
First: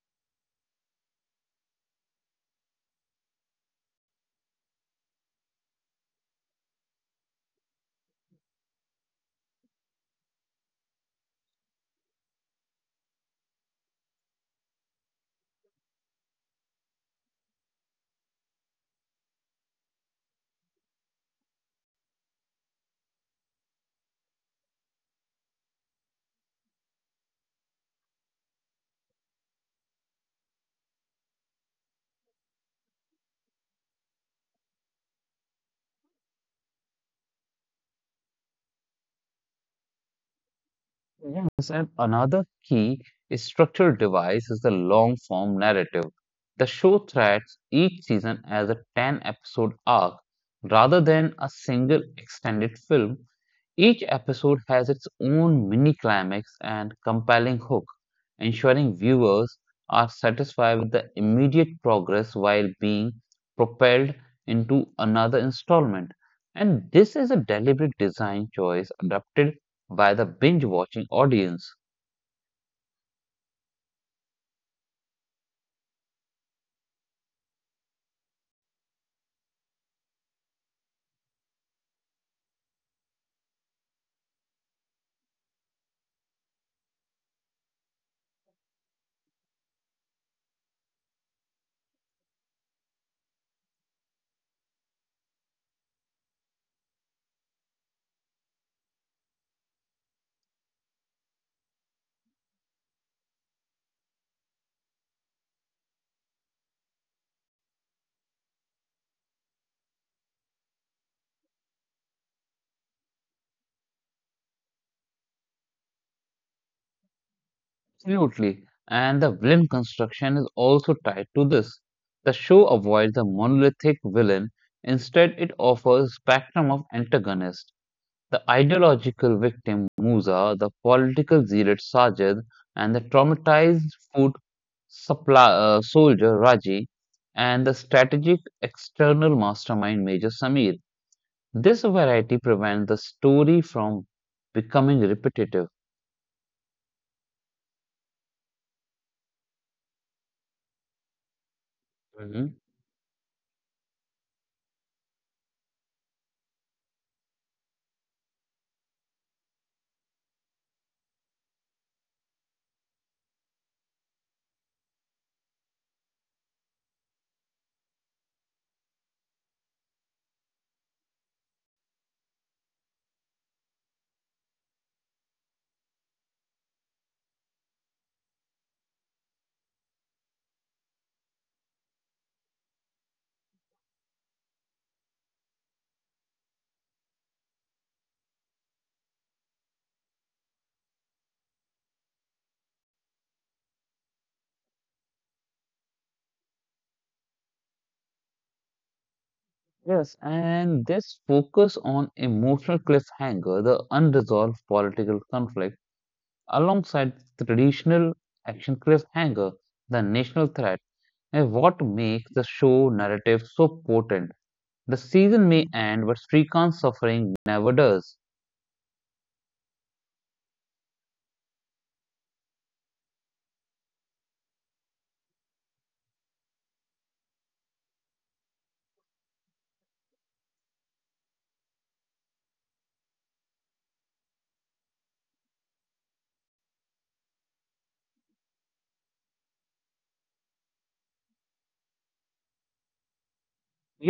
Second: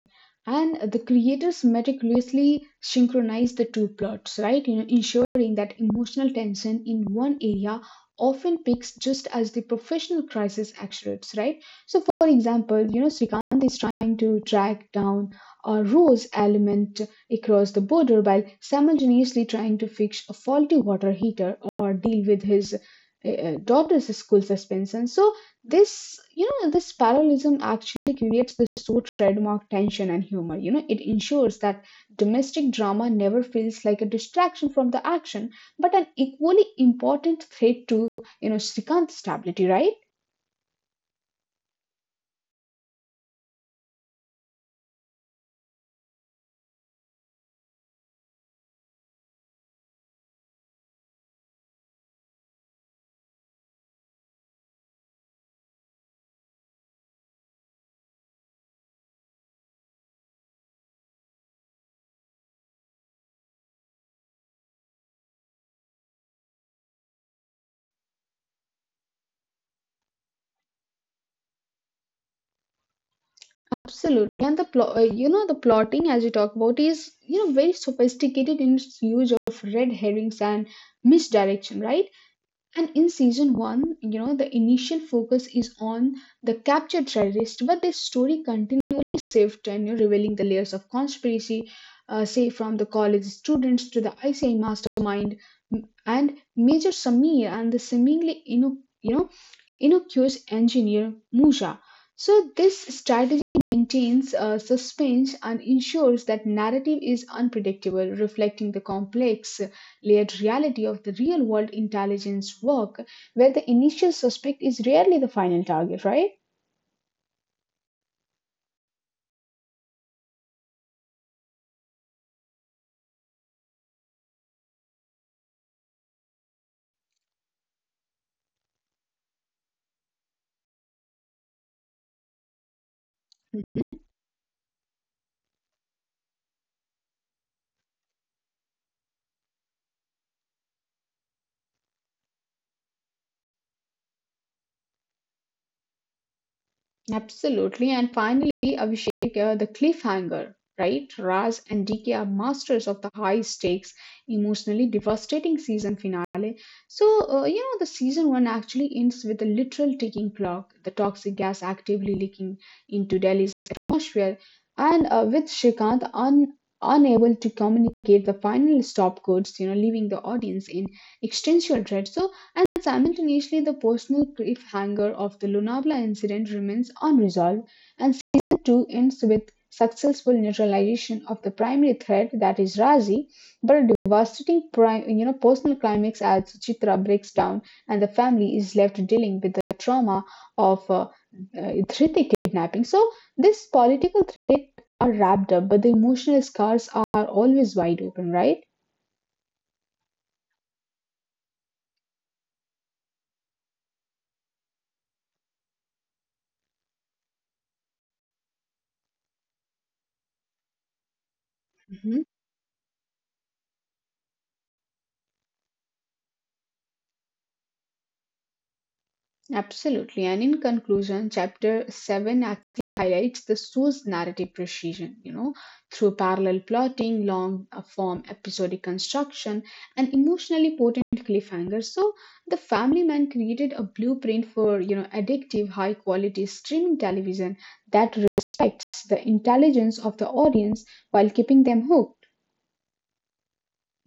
Speaker 2: And the creators meticulously synchronized the two plots, right? You know, ensuring that emotional tension in one area often peaks just as the professional crisis accelerates, right? So, for example, you know, Srikant is trying to track down a rose element across the border while simultaneously trying to fix a faulty water heater or deal with his daughter's school suspension. So this, you know, this parallelism actually creates the so trademark tension and humor. You know, it ensures that domestic drama never feels like a distraction from the action, but an equally important threat to, you know, Srikant's stability, right?
Speaker 1: Yes, and another key structural device is the long form narrative. The show threads each season as a 10 episode arc rather than a single extended film. Each episode has its own mini climax and compelling hook, ensuring viewers are satisfied with the immediate progress while being propelled into another installment. And this is a deliberate design choice adapted by the binge watching audience.
Speaker 2: Absolutely. And the plotting, as you talk about, is, you know, very sophisticated in its use of red herrings and misdirection, right? And in season one, you know, the initial focus is on the captured terrorist, but the story continually shifts and, you know, revealing the layers of conspiracy, say from the college students to the ICI mastermind and Major Samir and the seemingly, you know, Inocu's engineer Musha. So this strategy maintains suspense and ensures that narrative is unpredictable, reflecting the complex, layered reality of the real world intelligence work, where the initial suspect is rarely the final target, right?
Speaker 1: Absolutely. And the villain construction is also tied to this. The show avoids the monolithic villain, instead, it offers spectrum of antagonists: the ideological victim Musa, the political zealot Sajid, and the traumatized food supply soldier Raji, and the strategic external mastermind Major Samir. This variety prevents the story from becoming repetitive.
Speaker 2: Absolutely. And finally, Abhishek, the cliffhanger, right? Raj and DK are
Speaker 1: Mm-hmm.
Speaker 2: masters of the high stakes, emotionally devastating season finale. So, you know, the season one actually ends with a literal ticking clock, the toxic gas actively leaking into Delhi's atmosphere, and with Shrikant un unable to communicate the final stop codes, you know, leaving the audience in existential dread. So, and simultaneously, the personal cliffhanger of the Lunabla incident remains unresolved, and season 2 ends with successful neutralization of the primary threat that is Razi, but a devastating you know, personal climax as Chitra breaks down and the family is left dealing with the trauma of uh, Dhriti kidnapping. So this political threat are wrapped up, but the emotional scars are always wide open, right?
Speaker 1: Yes, and this focus on emotional cliffhanger, the unresolved political conflict, alongside traditional action cliffhanger, the national threat, is what
Speaker 2: Mhm.
Speaker 1: makes the show narrative so potent. The season may end, but Srikant's suffering never does.
Speaker 2: Absolutely. And in conclusion, chapter 7 actually highlights the show's narrative precision, you know, through parallel plotting, long form episodic construction, and emotionally potent cliffhanger. So the family man created a blueprint for, you know, addictive, high quality streaming television that respects the intelligence of the audience while keeping them hooked.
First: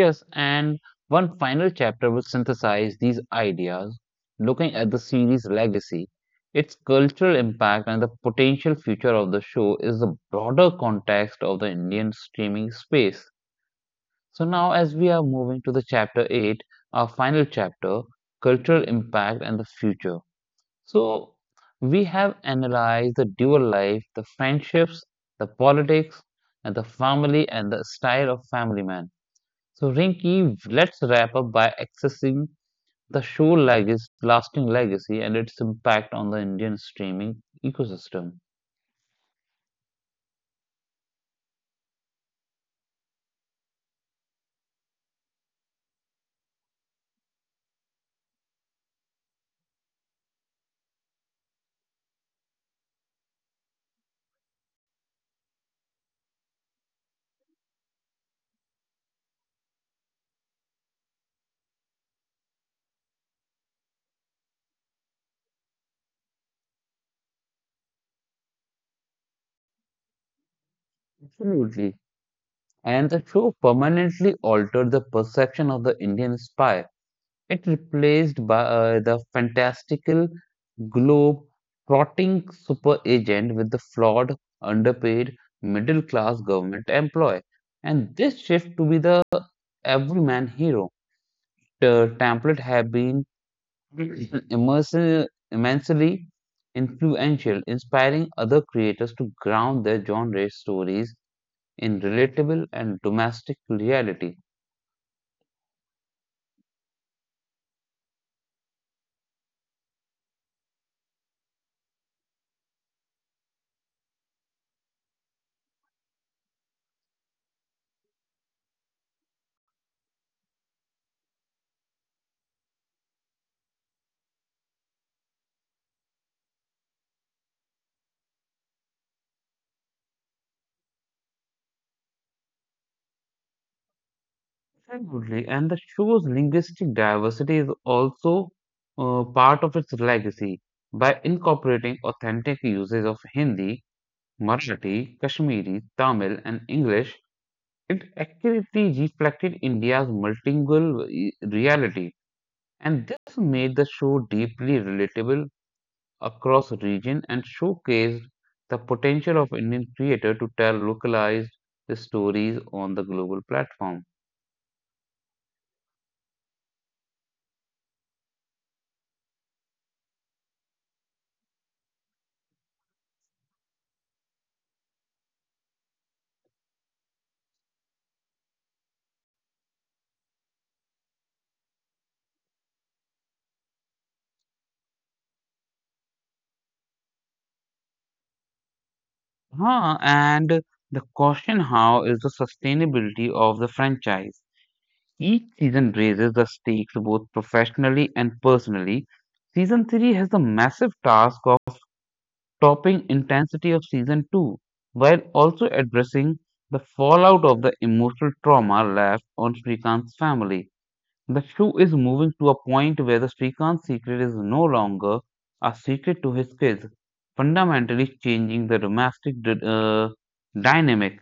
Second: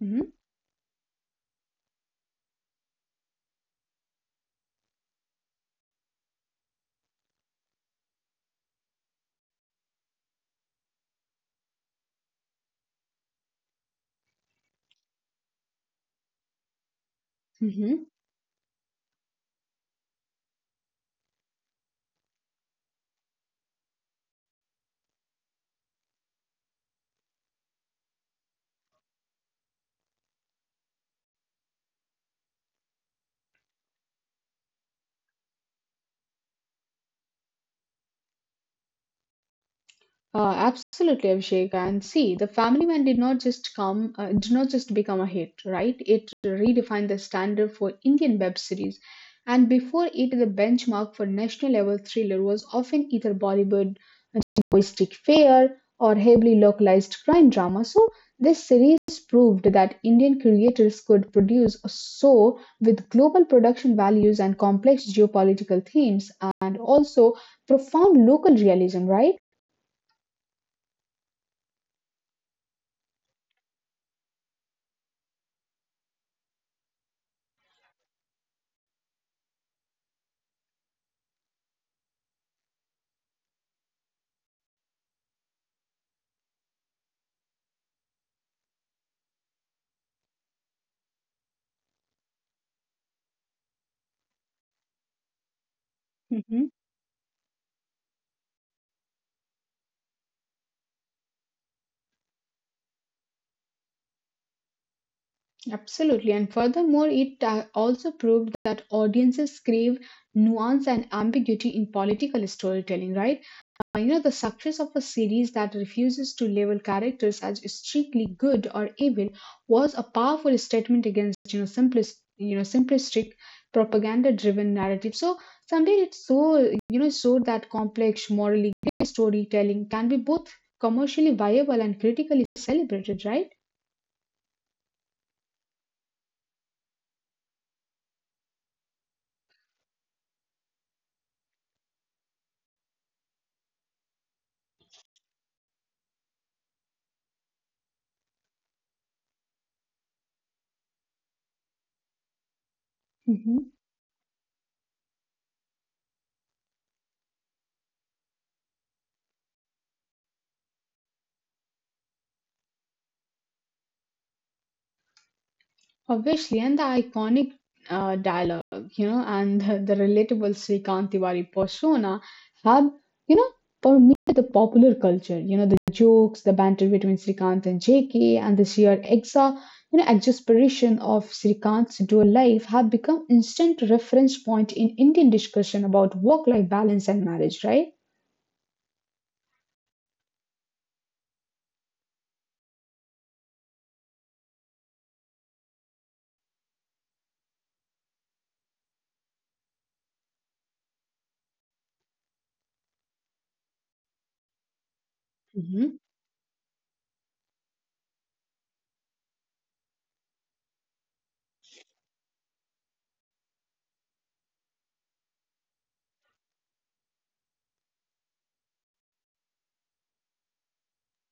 Speaker 2: Mhm.
Speaker 1: and one final chapter will synthesize these ideas, looking at the series' legacy, its cultural impact, and the potential future of the show is the broader context of the Indian streaming space. So, now as we are moving to the chapter 8, our final chapter,
Speaker 2: Mhm.
Speaker 1: cultural impact and the future. So, we have analyzed the dual life, the friendships, the politics, and the family and the style of Family Man. So, Rinky, let's wrap up by accessing the show legacy, lasting legacy and its impact on the Indian streaming ecosystem.
Speaker 2: Absolutely, Abhishek. And see, the Family Man did not just become a hit, right? It redefined the standard for Indian web series, and before it, the benchmark for national level thriller was often either Bollywood, Mystic Fair, or heavily localized crime drama. So this series proved that Indian creators could produce a show with global production values and complex geopolitical themes, and also profound local realism, right?
Speaker 1: Absolutely. And the show permanently altered the perception of the Indian spy. It replaced by, the fantastical globe trotting super agent with the flawed, underpaid, middle class government employee. And this shift to be the everyman hero. The template have been [clears throat] [laughs] immersive, immensely influential, inspiring other creators to ground their genre stories in relatable and domestic reality.
Speaker 2: Absolutely. And furthermore, it also proved that audiences crave nuance and ambiguity in political storytelling, right? You know, the success of a series that refuses to label characters as strictly good or evil was a powerful statement against, you know, simplistic propaganda-driven narrative. So somewhere it so, you know, showed that complex, morally gray storytelling can be both commercially viable and critically celebrated, right?
Speaker 1: Absolutely, and the show's linguistic diversity is also part of its legacy by incorporating authentic uses of Hindi, Marathi, Kashmiri, Tamil, and English. It accurately reflected India's multilingual reality, and this
Speaker 2: Mhm.
Speaker 1: made the show deeply relatable across region and showcased the potential of Indian creator to tell localized stories on the global platform.
Speaker 2: Obviously, and the iconic dialogue, you know, and the relatable Srikanth Tiwari persona have, you know, permeated the popular culture. You know, the jokes, the banter between Srikanth and JK, and the sheer you know, exasperation of Srikanth's dual life have become instant reference point in Indian discussion about work-life balance and marriage, right?
Speaker 1: Huh, and the question how is the sustainability of the franchise? Each season raises the stakes both professionally and personally. Season 3 has the massive task of topping intensity of season 2 while also addressing the fallout of the emotional trauma left on Srikanth's family. The show is moving to a point where the Srikant's secret is no longer a secret to his kids, fundamentally changing the domestic dynamic.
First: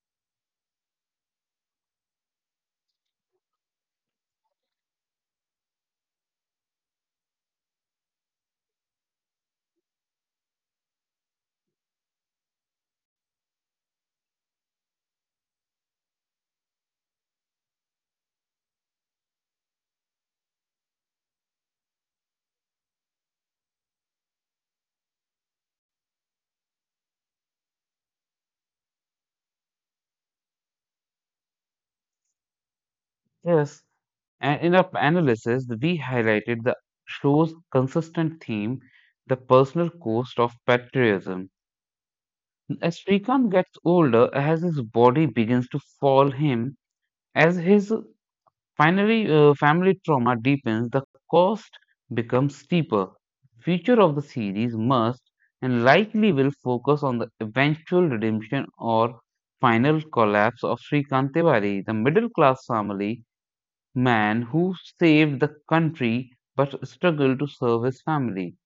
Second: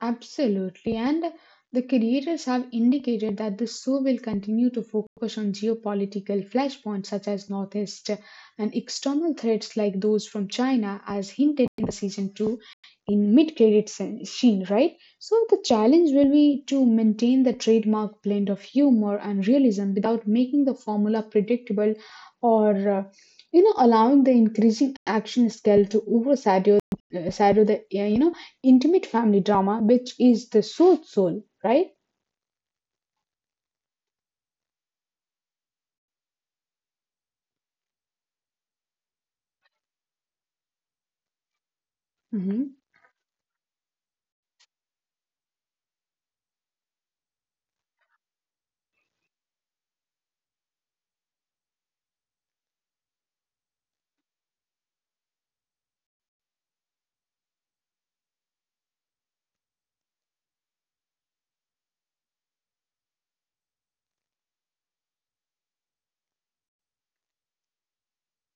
Speaker 2: Absolutely, and the creators have indicated that the show will continue to focus on geopolitical flashpoints such as Northeast and external threats like those from China, as hinted in the season 2 in mid-credit scene, right? So the challenge will be to maintain the trademark blend of humor and realism without making the formula predictable or you know, allowing the increasing action scale to overshadow shadow the you know, intimate family drama, which is the soul, right?
Speaker 1: Yes, and in our analysis, we highlighted the show's consistent theme, the personal cost of patriotism.
Speaker 2: Hmm.
Speaker 1: As Srikant gets older, as his body begins to fail him, as his family trauma deepens, the cost becomes steeper. Future of the series must and likely will focus on the eventual redemption or final collapse of Srikant Tiwari, the middle class family man who saved the country but struggled to serve his family.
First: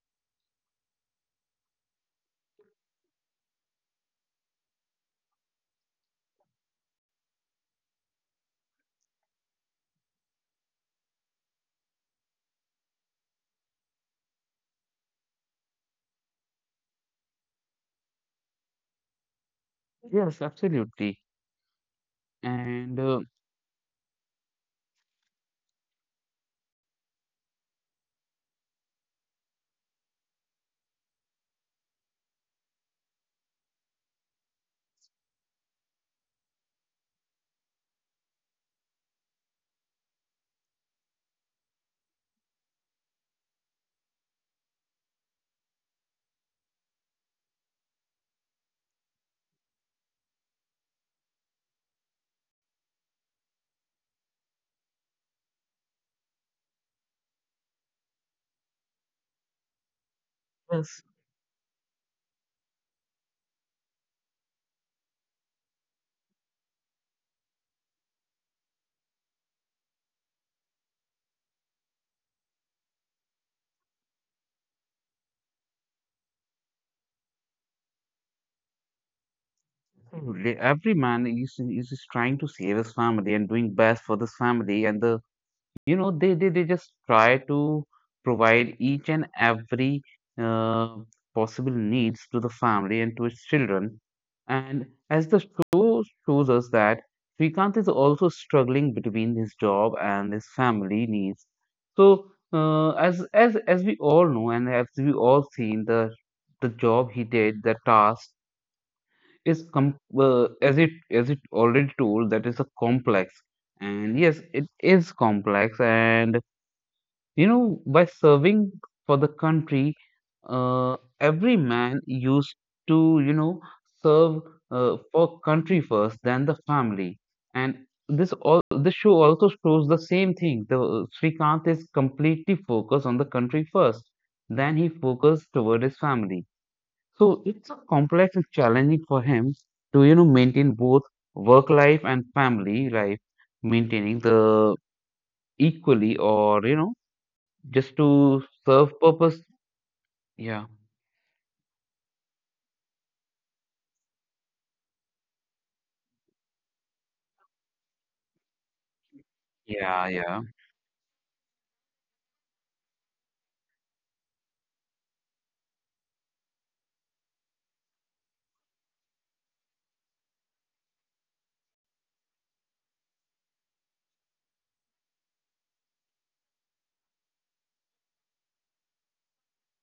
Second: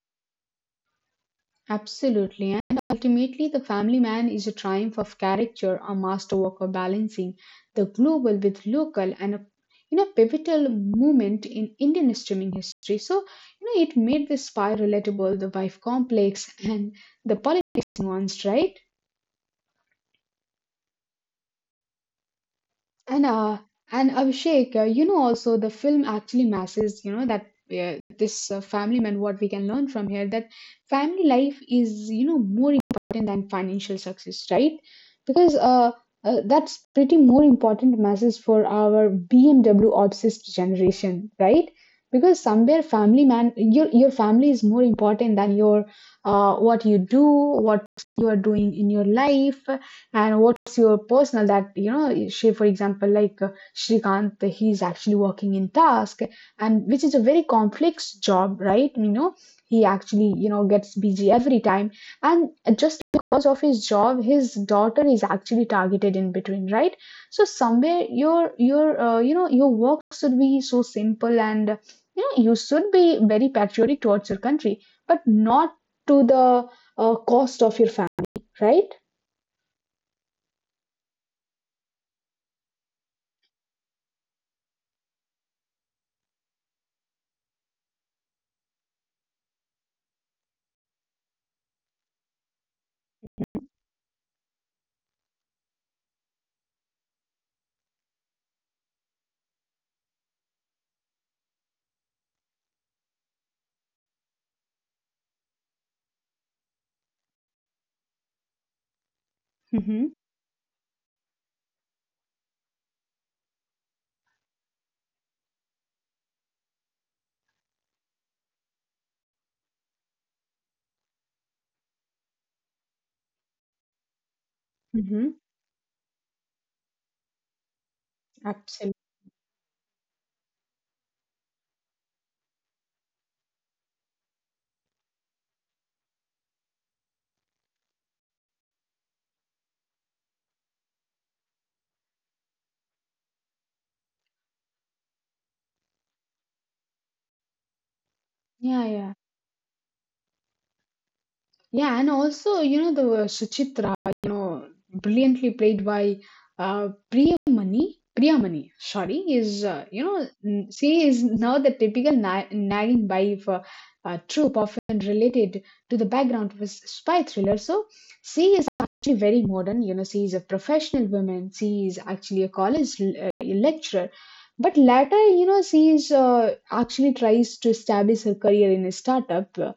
Speaker 2: Absolutely. And ultimately, the family man is a triumph of character, a masterwork of balancing the global with local, and a you know, pivotal moment in Indian streaming history. So, it made the spy relatable, the wife complex, and the politics nuanced, right?
Speaker 1: Yes, absolutely. And uh,
Speaker 2: And uh, and Abhishek, also the film actually masses, you know, that this family man, what we can learn from here, that family life is, you know, more important than financial success, right? Because That's pretty more important masses for our BMW obsessed generation, right? Because somewhere family man, your family is more important than your what you do, what you are doing in your life and what's your personal that you know? She, for example, like Shrikant, he's actually working in task, and which is a very complex job, right? You know, he actually you know gets
Speaker 1: yes,
Speaker 2: busy every time, and just because of his job, his daughter is actually targeted in between, right? So somewhere you know your work should be so simple, and you know you should be very patriotic towards your country, but not to the cost of your family, right?
Speaker 1: Every man is trying to save his family and doing best for this family, and they they just try to provide each and every uh, possible needs to the family and to its children, and as the show shows us that Srikanth is also struggling between his job and his family needs. So as we all know and as we all seen, the job he did, the task, is as it already told that is a complex, and yes it is complex. And you know, by serving for the country, every man used to, you know, serve
Speaker 2: Mhm.
Speaker 1: for country first, then the family. And this all this
Speaker 2: Absolutely.
Speaker 1: show also shows the same thing. The Srikanth is completely focused on the country first, then he focused toward his family. So it's a complex and challenging for him to, maintain both work life and family life, maintaining the equally or just to
Speaker 2: Yeah,
Speaker 1: serve
Speaker 2: yeah.
Speaker 1: purpose? Yeah.
Speaker 2: Yeah, and also, you know, the Suchitra, you know, brilliantly played by Priyamani, sorry, is,
Speaker 1: Yeah, yeah.
Speaker 2: she is now the typical na nagging wife trope often related to the background of a spy thriller. So she is actually very modern, you know, she is a professional woman, she is actually a college lecturer. But later, you know, she is actually tries to establish her career in a startup.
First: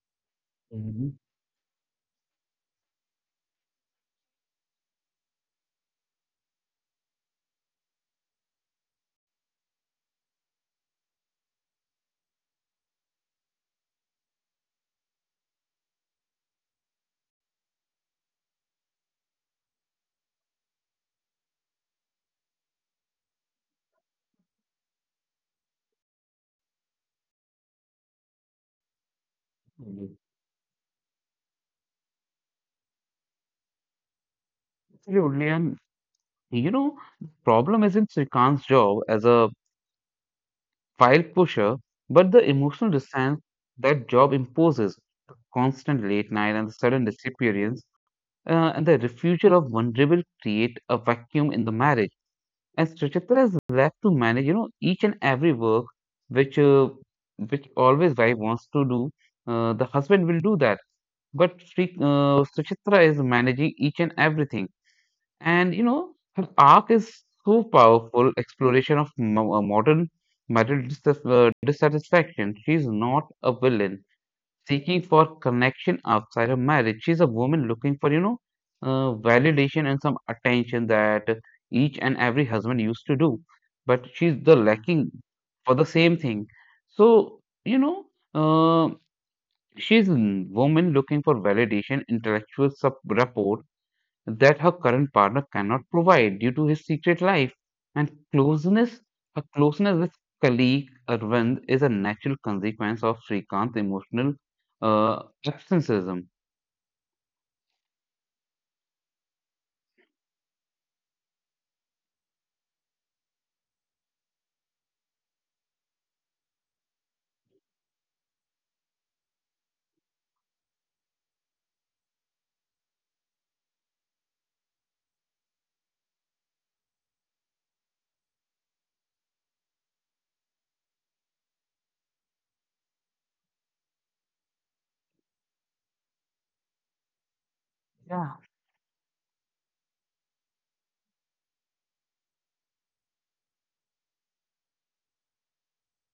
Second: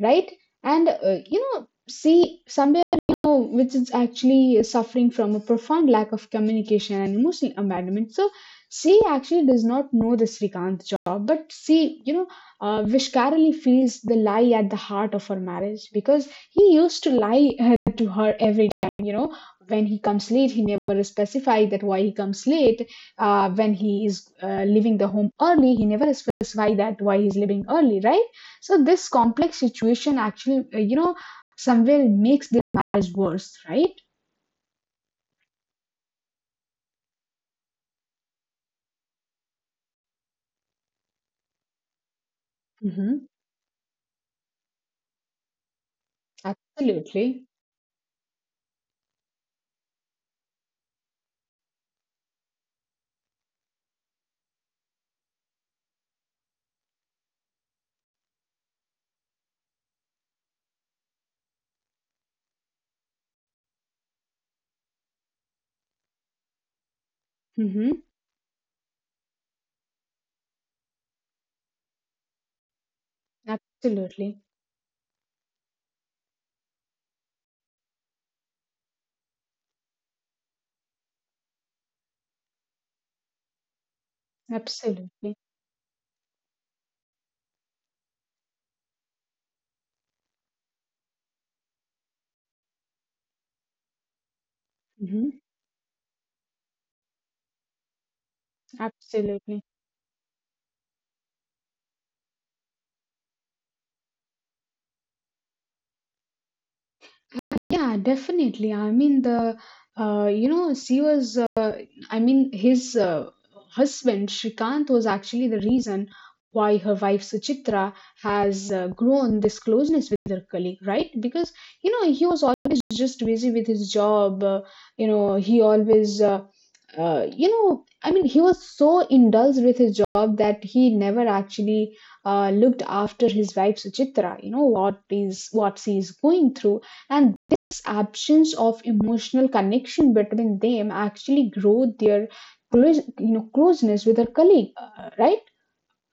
Speaker 2: Right? And
Speaker 1: Mhm.
Speaker 2: you know, see, somewhere you know, which is actually suffering from a profound lack of communication and emotional abandonment. So, she actually does not know the Srikant job, but see, you know, Vishkarali feels the lie at the heart of her marriage because he used to lie to her every time. You know, when he comes late, he never specified that why he comes late. When he is leaving the home early, he never specified that why he's leaving early, right? So this complex situation
Speaker 1: Mhm.
Speaker 2: actually, somewhere makes the marriage worse, right?
Speaker 1: Absolutely. And the problem isn't Srikant's job as a file pusher, but the emotional
Speaker 2: Mm-hmm.
Speaker 1: distance that job imposes, the constant late night and the sudden
Speaker 2: Absolutely.
Speaker 1: disappearance, and the refusal of vulnerable create a vacuum in the marriage. And Srichitra is left to manage, each and every work which uh, which always wife wants to do. The husband will do that, but Suchitra is managing each and everything. And her arc is so
Speaker 2: Mm-hmm.
Speaker 1: powerful exploration of modern marital dissatisfaction. She's not a villain
Speaker 2: Absolutely.
Speaker 1: seeking for connection outside her marriage. She's a woman looking for, validation and some attention that each and every husband used to do. But she's the lacking
Speaker 2: Absolutely.
Speaker 1: for the same thing. So, you know, uh, she's a woman looking for validation, intellectual rapport that her current
Speaker 2: Mm-hmm.
Speaker 1: partner cannot provide due to his secret life and closeness. Her
Speaker 2: Absolutely.
Speaker 1: closeness with colleague Arvind is a natural consequence of Srikant's emotional absenteeism.
Speaker 2: Yeah, definitely. I mean, she was. I mean, his husband Shrikant was actually the reason why her wife Suchitra has grown this closeness with her colleague, right? Because you know he was always just busy with his job. You know, he always. You know, I mean, he was so indulged with his job that he never actually looked after his wife Suchitra. You know what is what she is going through, and
Speaker 1: Yeah,
Speaker 2: absence of emotional connection between them actually grow their closeness with their colleague, right?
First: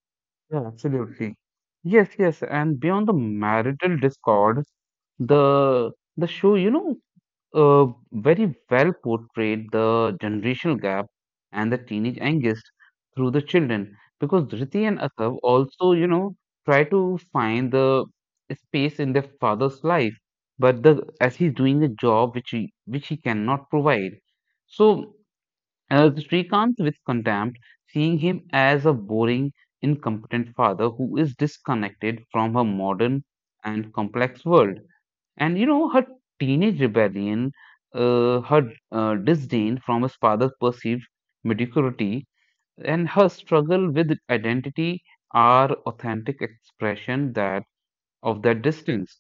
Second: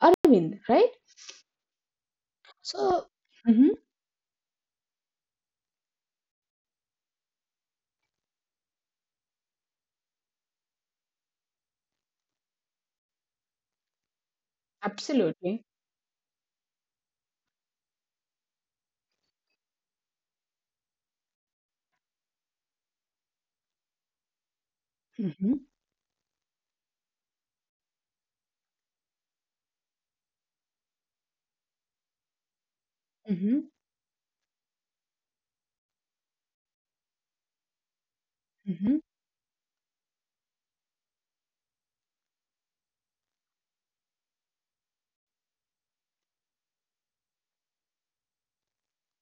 Speaker 2: Arvind,
Speaker 1: yeah,
Speaker 2: right?
Speaker 1: absolutely. Yes, yes, and beyond
Speaker 2: So,
Speaker 1: the
Speaker 2: mhm,
Speaker 1: marital discord, the show, uh, very well portrayed the generational gap and the teenage angst through the children because Dhriti and Asav
Speaker 2: absolutely.
Speaker 1: also, try to find the space in their father's life, but the as he's doing a job which he cannot provide. So
Speaker 2: Hmm.
Speaker 1: Srikanth with contempt, seeing him as a boring, incompetent father who is disconnected from her modern
Speaker 2: Hmm.
Speaker 1: and complex world. And her teenage rebellion, her
Speaker 2: Hmm.
Speaker 1: disdain from his father's perceived mediocrity, and her struggle with identity are authentic expression that of that distance.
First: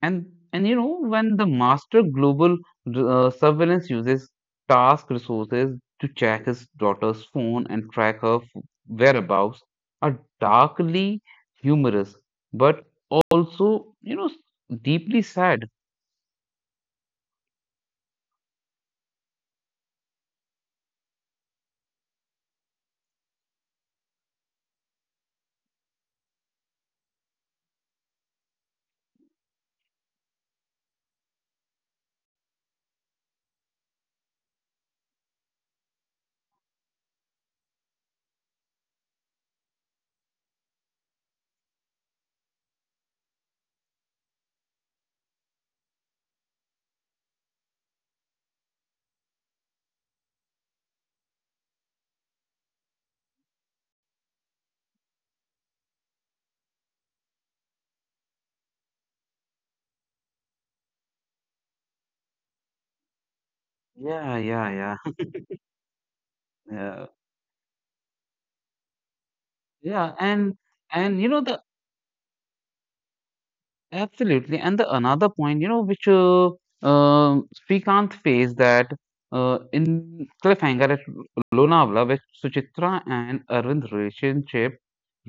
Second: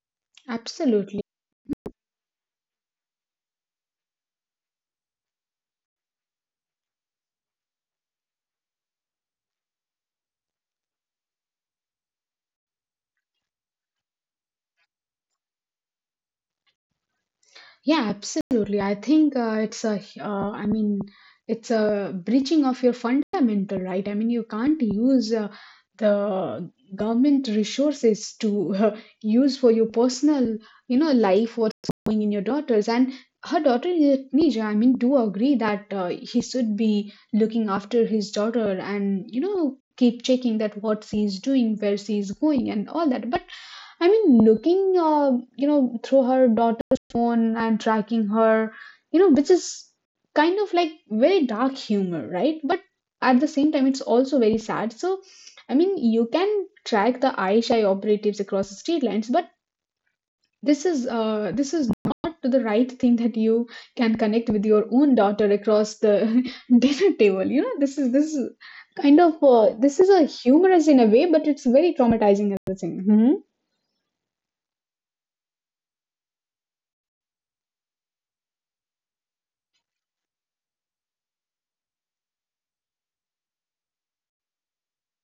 Speaker 1: And and
Speaker 2: Absolutely.
Speaker 1: when the master global surveillance uses task resources to check his daughter's phone and track her whereabouts, are darkly humorous, but also deeply sad.
Speaker 2: Yeah, absolutely. I think I mean, it's a breaching of your fundamental right. I mean, you can't use the government resources to use for your personal, you know, life, what's going in your daughters. And her daughter, Nija, I mean, do agree that he should be looking after his daughter and, you know, keep checking that what she is doing, where she is going, and all that. But I mean, you know, through her daughter phone and tracking her, you know, which is kind of like very dark humor, right? But at the same time, it's also very sad. So, I mean, you can track the ISI operatives across the state lines, but this is not the right thing that you can
Speaker 1: Yeah,
Speaker 2: connect with your
Speaker 1: yeah, yeah.
Speaker 2: own
Speaker 1: [laughs]
Speaker 2: daughter across the [laughs]
Speaker 1: Yeah,
Speaker 2: dinner table. You know, this is kind of this is
Speaker 1: yeah,
Speaker 2: a humorous in a
Speaker 1: and
Speaker 2: way,
Speaker 1: you know
Speaker 2: but
Speaker 1: the
Speaker 2: it's very traumatizing at the same. Hmm.
Speaker 1: absolutely, and the another point you know which Srikanth faced that in cliffhanger at Lonavala which Suchitra and Arvind's relationship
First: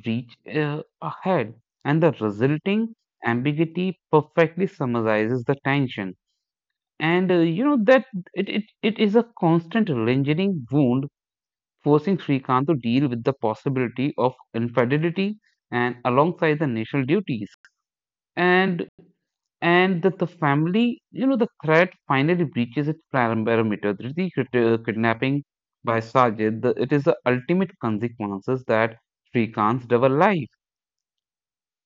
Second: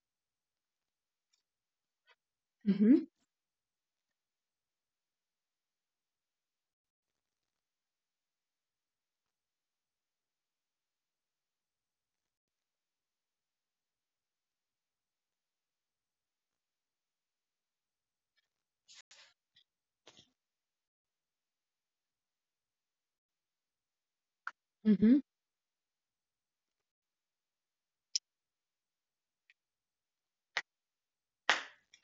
Speaker 1: reach ahead and the resulting
Speaker 2: Mm-hmm.
Speaker 1: ambiguity perfectly summarizes the tension and that it is a constant lingering wound forcing Srikanth to deal with the possibility of infidelity and alongside the national duties. And and that the family, the threat finally breaches its parameter. The kidnapping by Sajid, the, it is the ultimate consequences that Srikanth's double life.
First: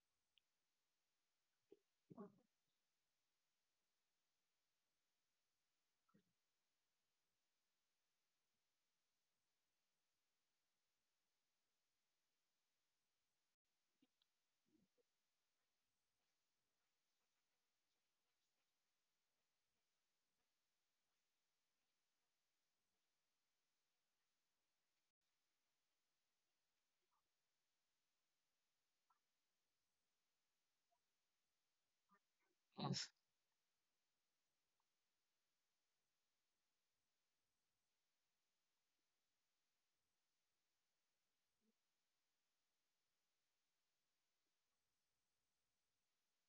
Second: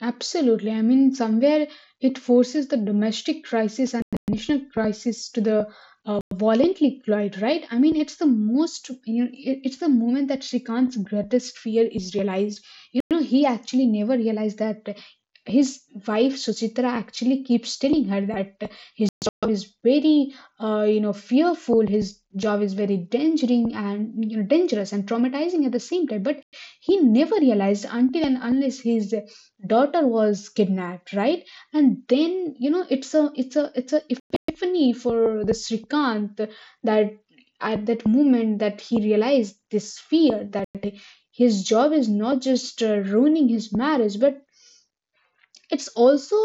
Speaker 2: Absolutely. I mean, somewhere it forces the domestic crisis and the national crisis to the violently collide, right? I mean, it's the most, you know, it's the moment that Srikant's greatest fear is realized. You know, he actually never realized that his wife Suchitra actually keeps telling her that his job is very you know fearful his job is very dangerous and you know dangerous and traumatizing at the same time, but he never realized until and unless his daughter was kidnapped, right? And then you know
Speaker 1: Yes,
Speaker 2: it's a epiphany for the Srikant, that at that moment that he realized this fear that his job is not just ruining his marriage but it's also,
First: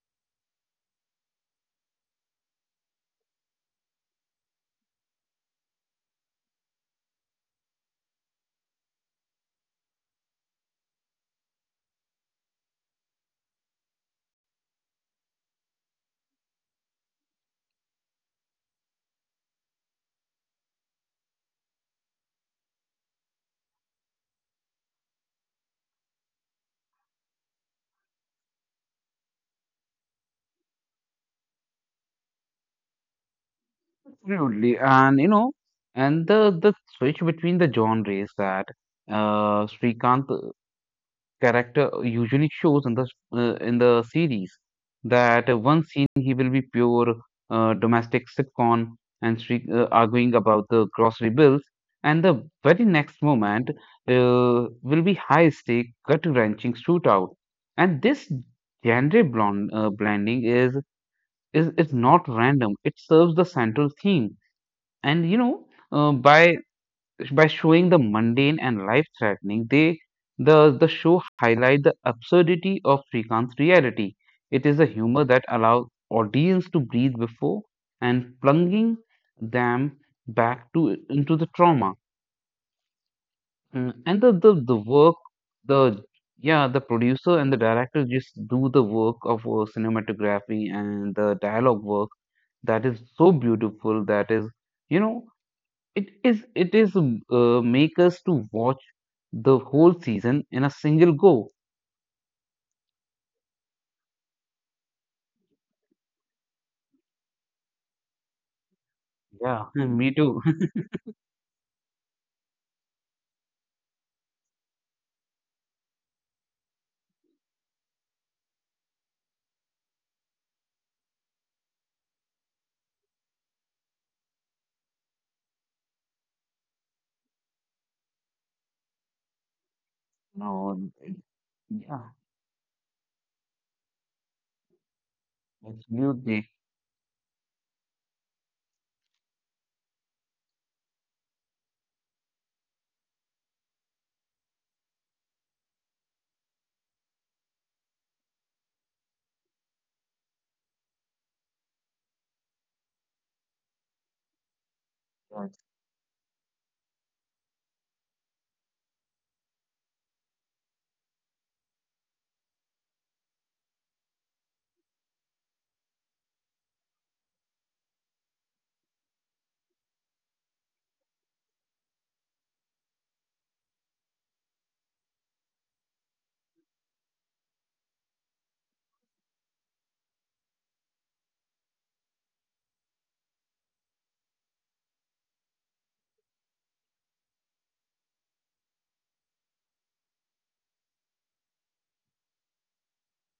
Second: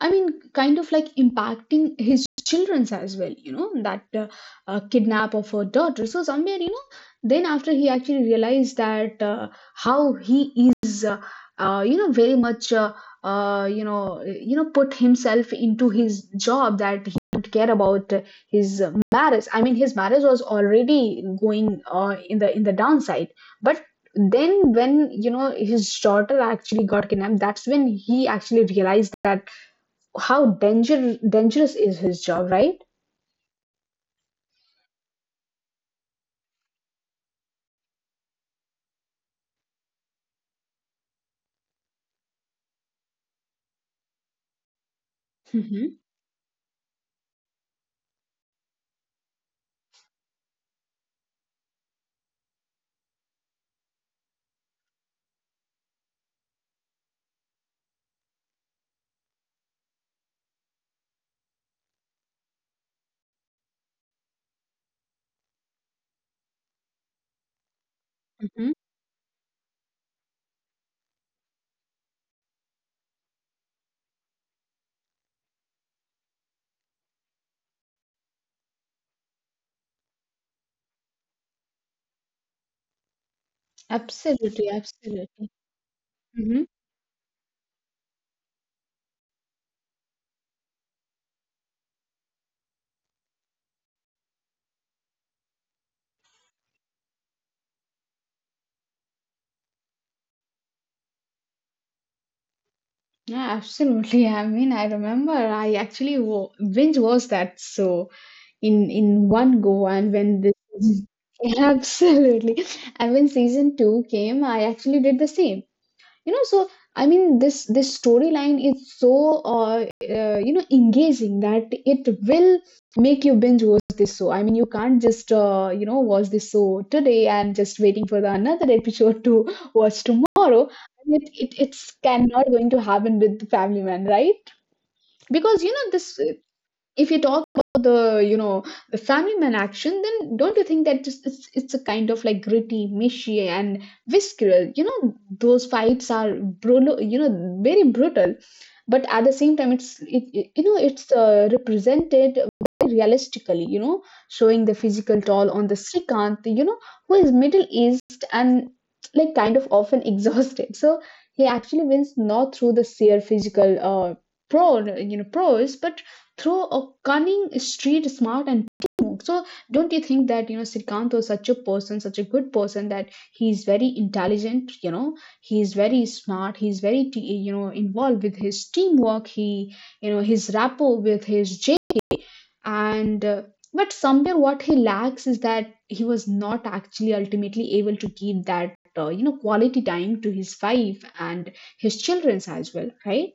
Speaker 2: I mean, kind of like impacting his children's as well, you know, that kidnap of her daughter. So somewhere, you know, then after he actually realized that how he is you know very much you know put himself into his job, that he don't care about his marriage. I mean his marriage was already going in the downside, but then when you know his daughter actually got kidnapped, that's when he actually realized that how dangerous is his job, right?
Speaker 1: absolutely. And and the switch between the genres that Srikanth character usually shows in the in the series that one
Speaker 2: Mm-hmm.
Speaker 1: scene he will be pure domestic sitcom and arguing about the grocery bills and the very next moment uh, will be high stake gut wrenching shootout and this genre blending is is not random. It serves the central theme and uh, by by showing the mundane
Speaker 2: Mm-hmm.
Speaker 1: and life threatening, the show highlight the absurdity of Srikant's reality. It is a humor that allows audience to breathe before and plunging them back to into the trauma. Mm, and the, the
Speaker 2: Absolutely,
Speaker 1: the work
Speaker 2: absolutely.
Speaker 1: the
Speaker 2: Mm-hmm.
Speaker 1: yeah, the producer and the director just do the work of cinematography and the dialogue work that is so beautiful, that is, you know it is make us to watch the whole season in a single go.
Speaker 2: Yeah, absolutely. [laughs] I mean, I remember I actually binge watched that so in
Speaker 1: Yeah,
Speaker 2: one
Speaker 1: [laughs]
Speaker 2: go,
Speaker 1: me
Speaker 2: and
Speaker 1: too.
Speaker 2: when this
Speaker 1: [laughs]
Speaker 2: [laughs] absolutely. And when season two came, I actually did the same. You know, so I mean this storyline is so uh, you know engaging that it will make you binge watch this show. I mean you can't just you know watch this show today and just waiting for the another episode to [laughs] watch tomorrow.
Speaker 1: No,
Speaker 2: I
Speaker 1: it-
Speaker 2: mean, it's
Speaker 1: yeah,
Speaker 2: cannot going to happen with family man, right? Because you know this,
Speaker 1: absolutely.
Speaker 2: if you talk about the you know the family man action, then don't you think that just it's a kind of like gritty mushy and visceral, you know those fights are brutal, you know very brutal, but at the same time you know it's represented very realistically, you know, showing the physical toll
Speaker 1: [laughs]
Speaker 2: on the srikant, you know, who is middle east and like kind of often [laughs] exhausted. So he actually wins not through the sheer physical pro you know pros, but through a cunning, street smart, and witty move. So, don't you think that you know Srikanth was such a person, such a good person, that he's very intelligent. You know, he's very smart. He's very you know involved with his teamwork. He you know his rapport with his J and. But somewhere what he lacks is that he was not actually ultimately able to give that you know quality time to his wife and his children's as well, right?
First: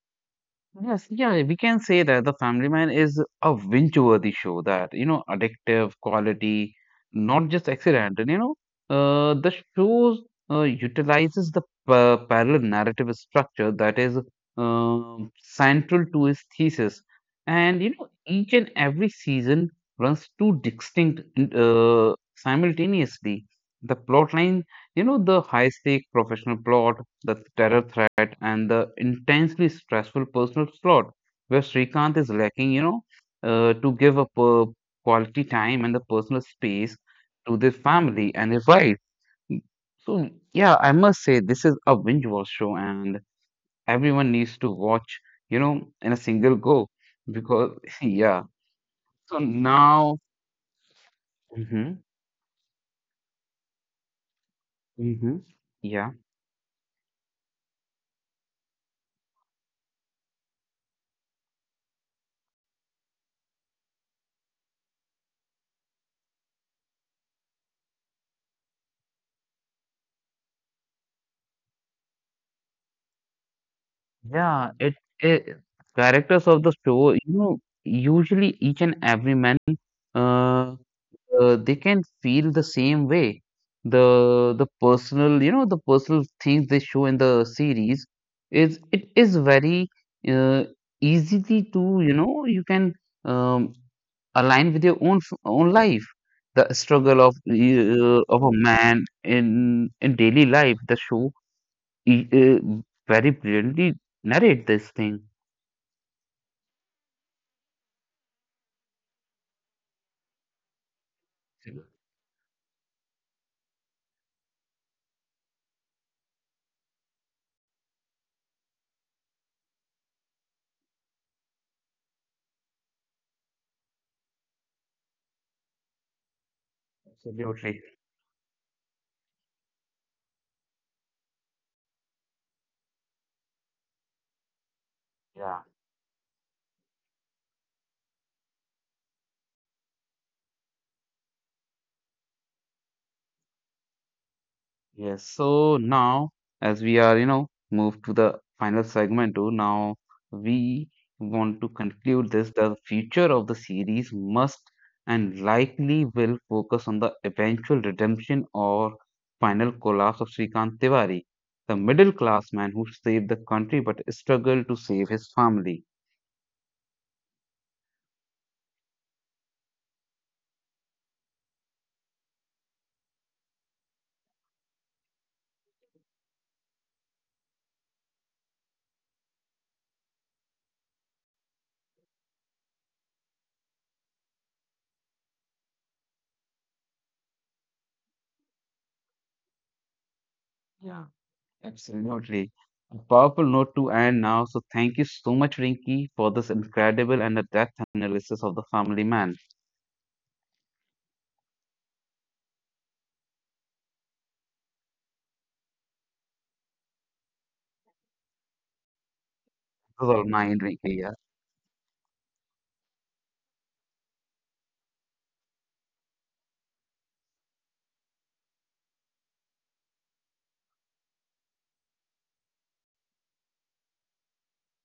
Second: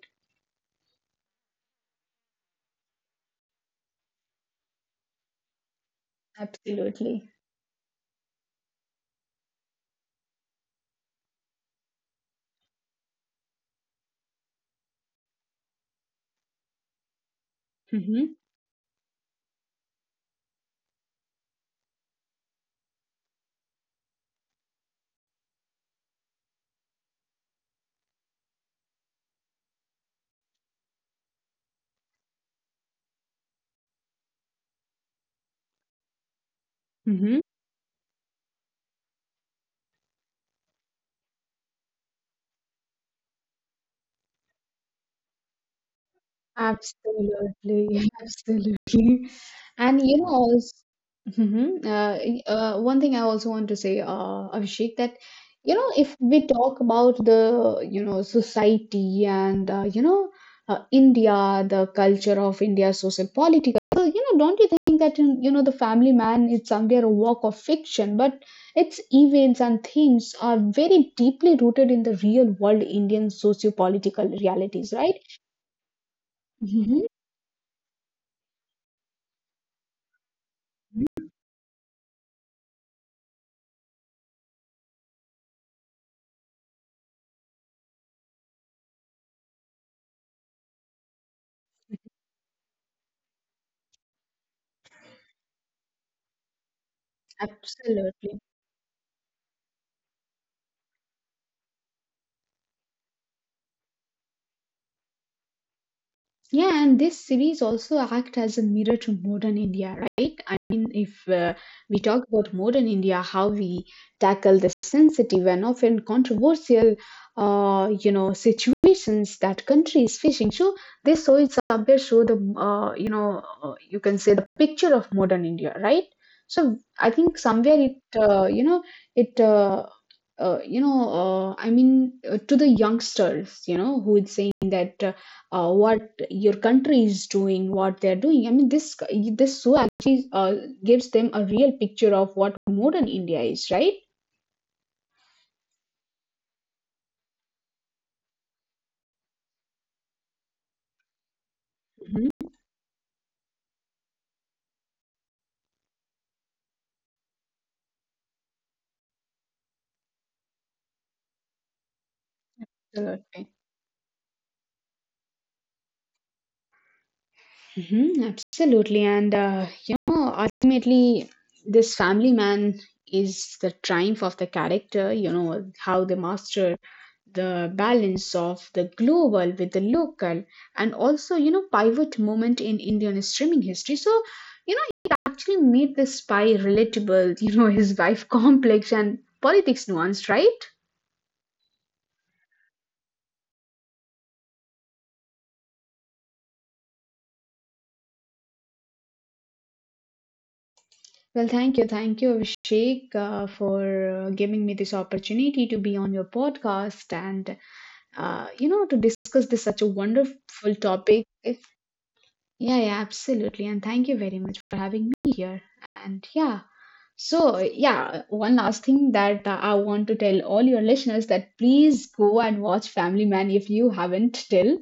Speaker 1: Yes, yeah, we can say that The Family Man is a binge-worthy show that, addictive quality,
Speaker 2: Absolutely.
Speaker 1: not just accidental, you know. The show utilizes the parallel narrative structure that is central to his thesis. And,
Speaker 2: Mm-hmm.
Speaker 1: each and every season runs two distinct simultaneously. The plot line, the high-stake professional plot, the terror threat, and the intensely stressful personal slot where Srikanth is lacking, to give up quality time and the personal space
Speaker 2: Mm-hmm.
Speaker 1: to their family and their wife. So, yeah, I must say this is a binge-watch show, and everyone needs to watch, in a single go because, [laughs]
Speaker 2: Absolutely, [laughs]
Speaker 1: yeah.
Speaker 2: absolutely.
Speaker 1: So
Speaker 2: And you
Speaker 1: now,
Speaker 2: know, also, mhm.
Speaker 1: hmm
Speaker 2: One thing I also want to say, Abhishek, that
Speaker 1: hmm
Speaker 2: you know, if
Speaker 1: yeah,
Speaker 2: we talk about the you know society and India, the culture of India, social political, so, you know, don't you think that you know the family man is somewhere a work of fiction, but its events and themes are very deeply rooted in the real world Indian socio-political
Speaker 1: yeah,
Speaker 2: realities,
Speaker 1: it,
Speaker 2: right?
Speaker 1: it characters of the
Speaker 2: Mhm.
Speaker 1: show, usually each and every man uh, they can feel the same way. The personal, the personal things they show in the series is it is very uh, easily to, you can um, align with your own own life. The struggle
Speaker 2: Absolutely.
Speaker 1: of a man in daily life. The show e- uh, very brilliantly narrate this thing.
Speaker 2: Yeah, and this series also act as a mirror to modern India, right? I mean, if we talk about modern India, how we tackle the sensitive and often controversial, situations that country is facing. So this so it's somewhere show the, you can say the picture of modern India, right? So I think somewhere
Speaker 1: Absolutely,
Speaker 2: it, you know, it. You know, I mean, to the youngsters, you know, who is saying that
Speaker 1: yeah.
Speaker 2: what your country is doing, what they're doing. I mean, this show actually gives them a real picture of what modern India is, right?
Speaker 1: Yes, so now as we are, moved to the final segment too, now we want to
Speaker 2: Mhm.
Speaker 1: conclude this. The future of the series must and likely will focus on the eventual redemption or final collapse of Srikant Tiwari, the middle class man who
Speaker 2: Sure.
Speaker 1: saved the country but struggled to save his family.
Speaker 2: Mhm, absolutely. And, ultimately, this family man is the triumph of the character, you know, how they master the balance of the global with the local, and also, you know, pivot moment in Indian streaming history. So, you know, it actually made the spy relatable, [laughs] you know, his wife complex and politics nuanced, right?
Speaker 1: Yeah, absolutely. Absolutely. A powerful note to end now. So thank you so much, Rinki, for this incredible and a depth analysis of the family man.
Speaker 2: Well, thank you. Thank you, Abhishek, for giving me this opportunity to be on your podcast and to discuss this such a
Speaker 1: This is
Speaker 2: wonderful
Speaker 1: all
Speaker 2: topic. Yeah, yeah, absolutely. And thank you very much for having me here. And yeah, so yeah, one last thing, that I want to tell all your listeners that please go and watch Family Man if you haven't till.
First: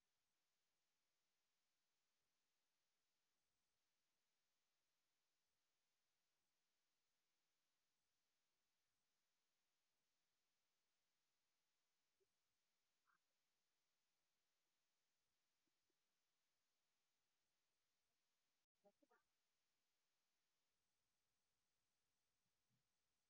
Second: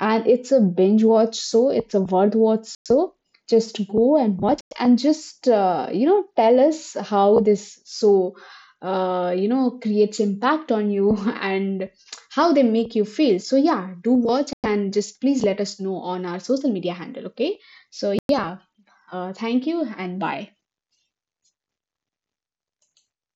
Speaker 2: And it's a binge watch, so it's a worth watch. So just go and watch and just, tell us how this creates impact on you [laughs] and how they make you feel. So yeah, do watch and just please let us know on our social media handle. Okay. So yeah, thank you and bye.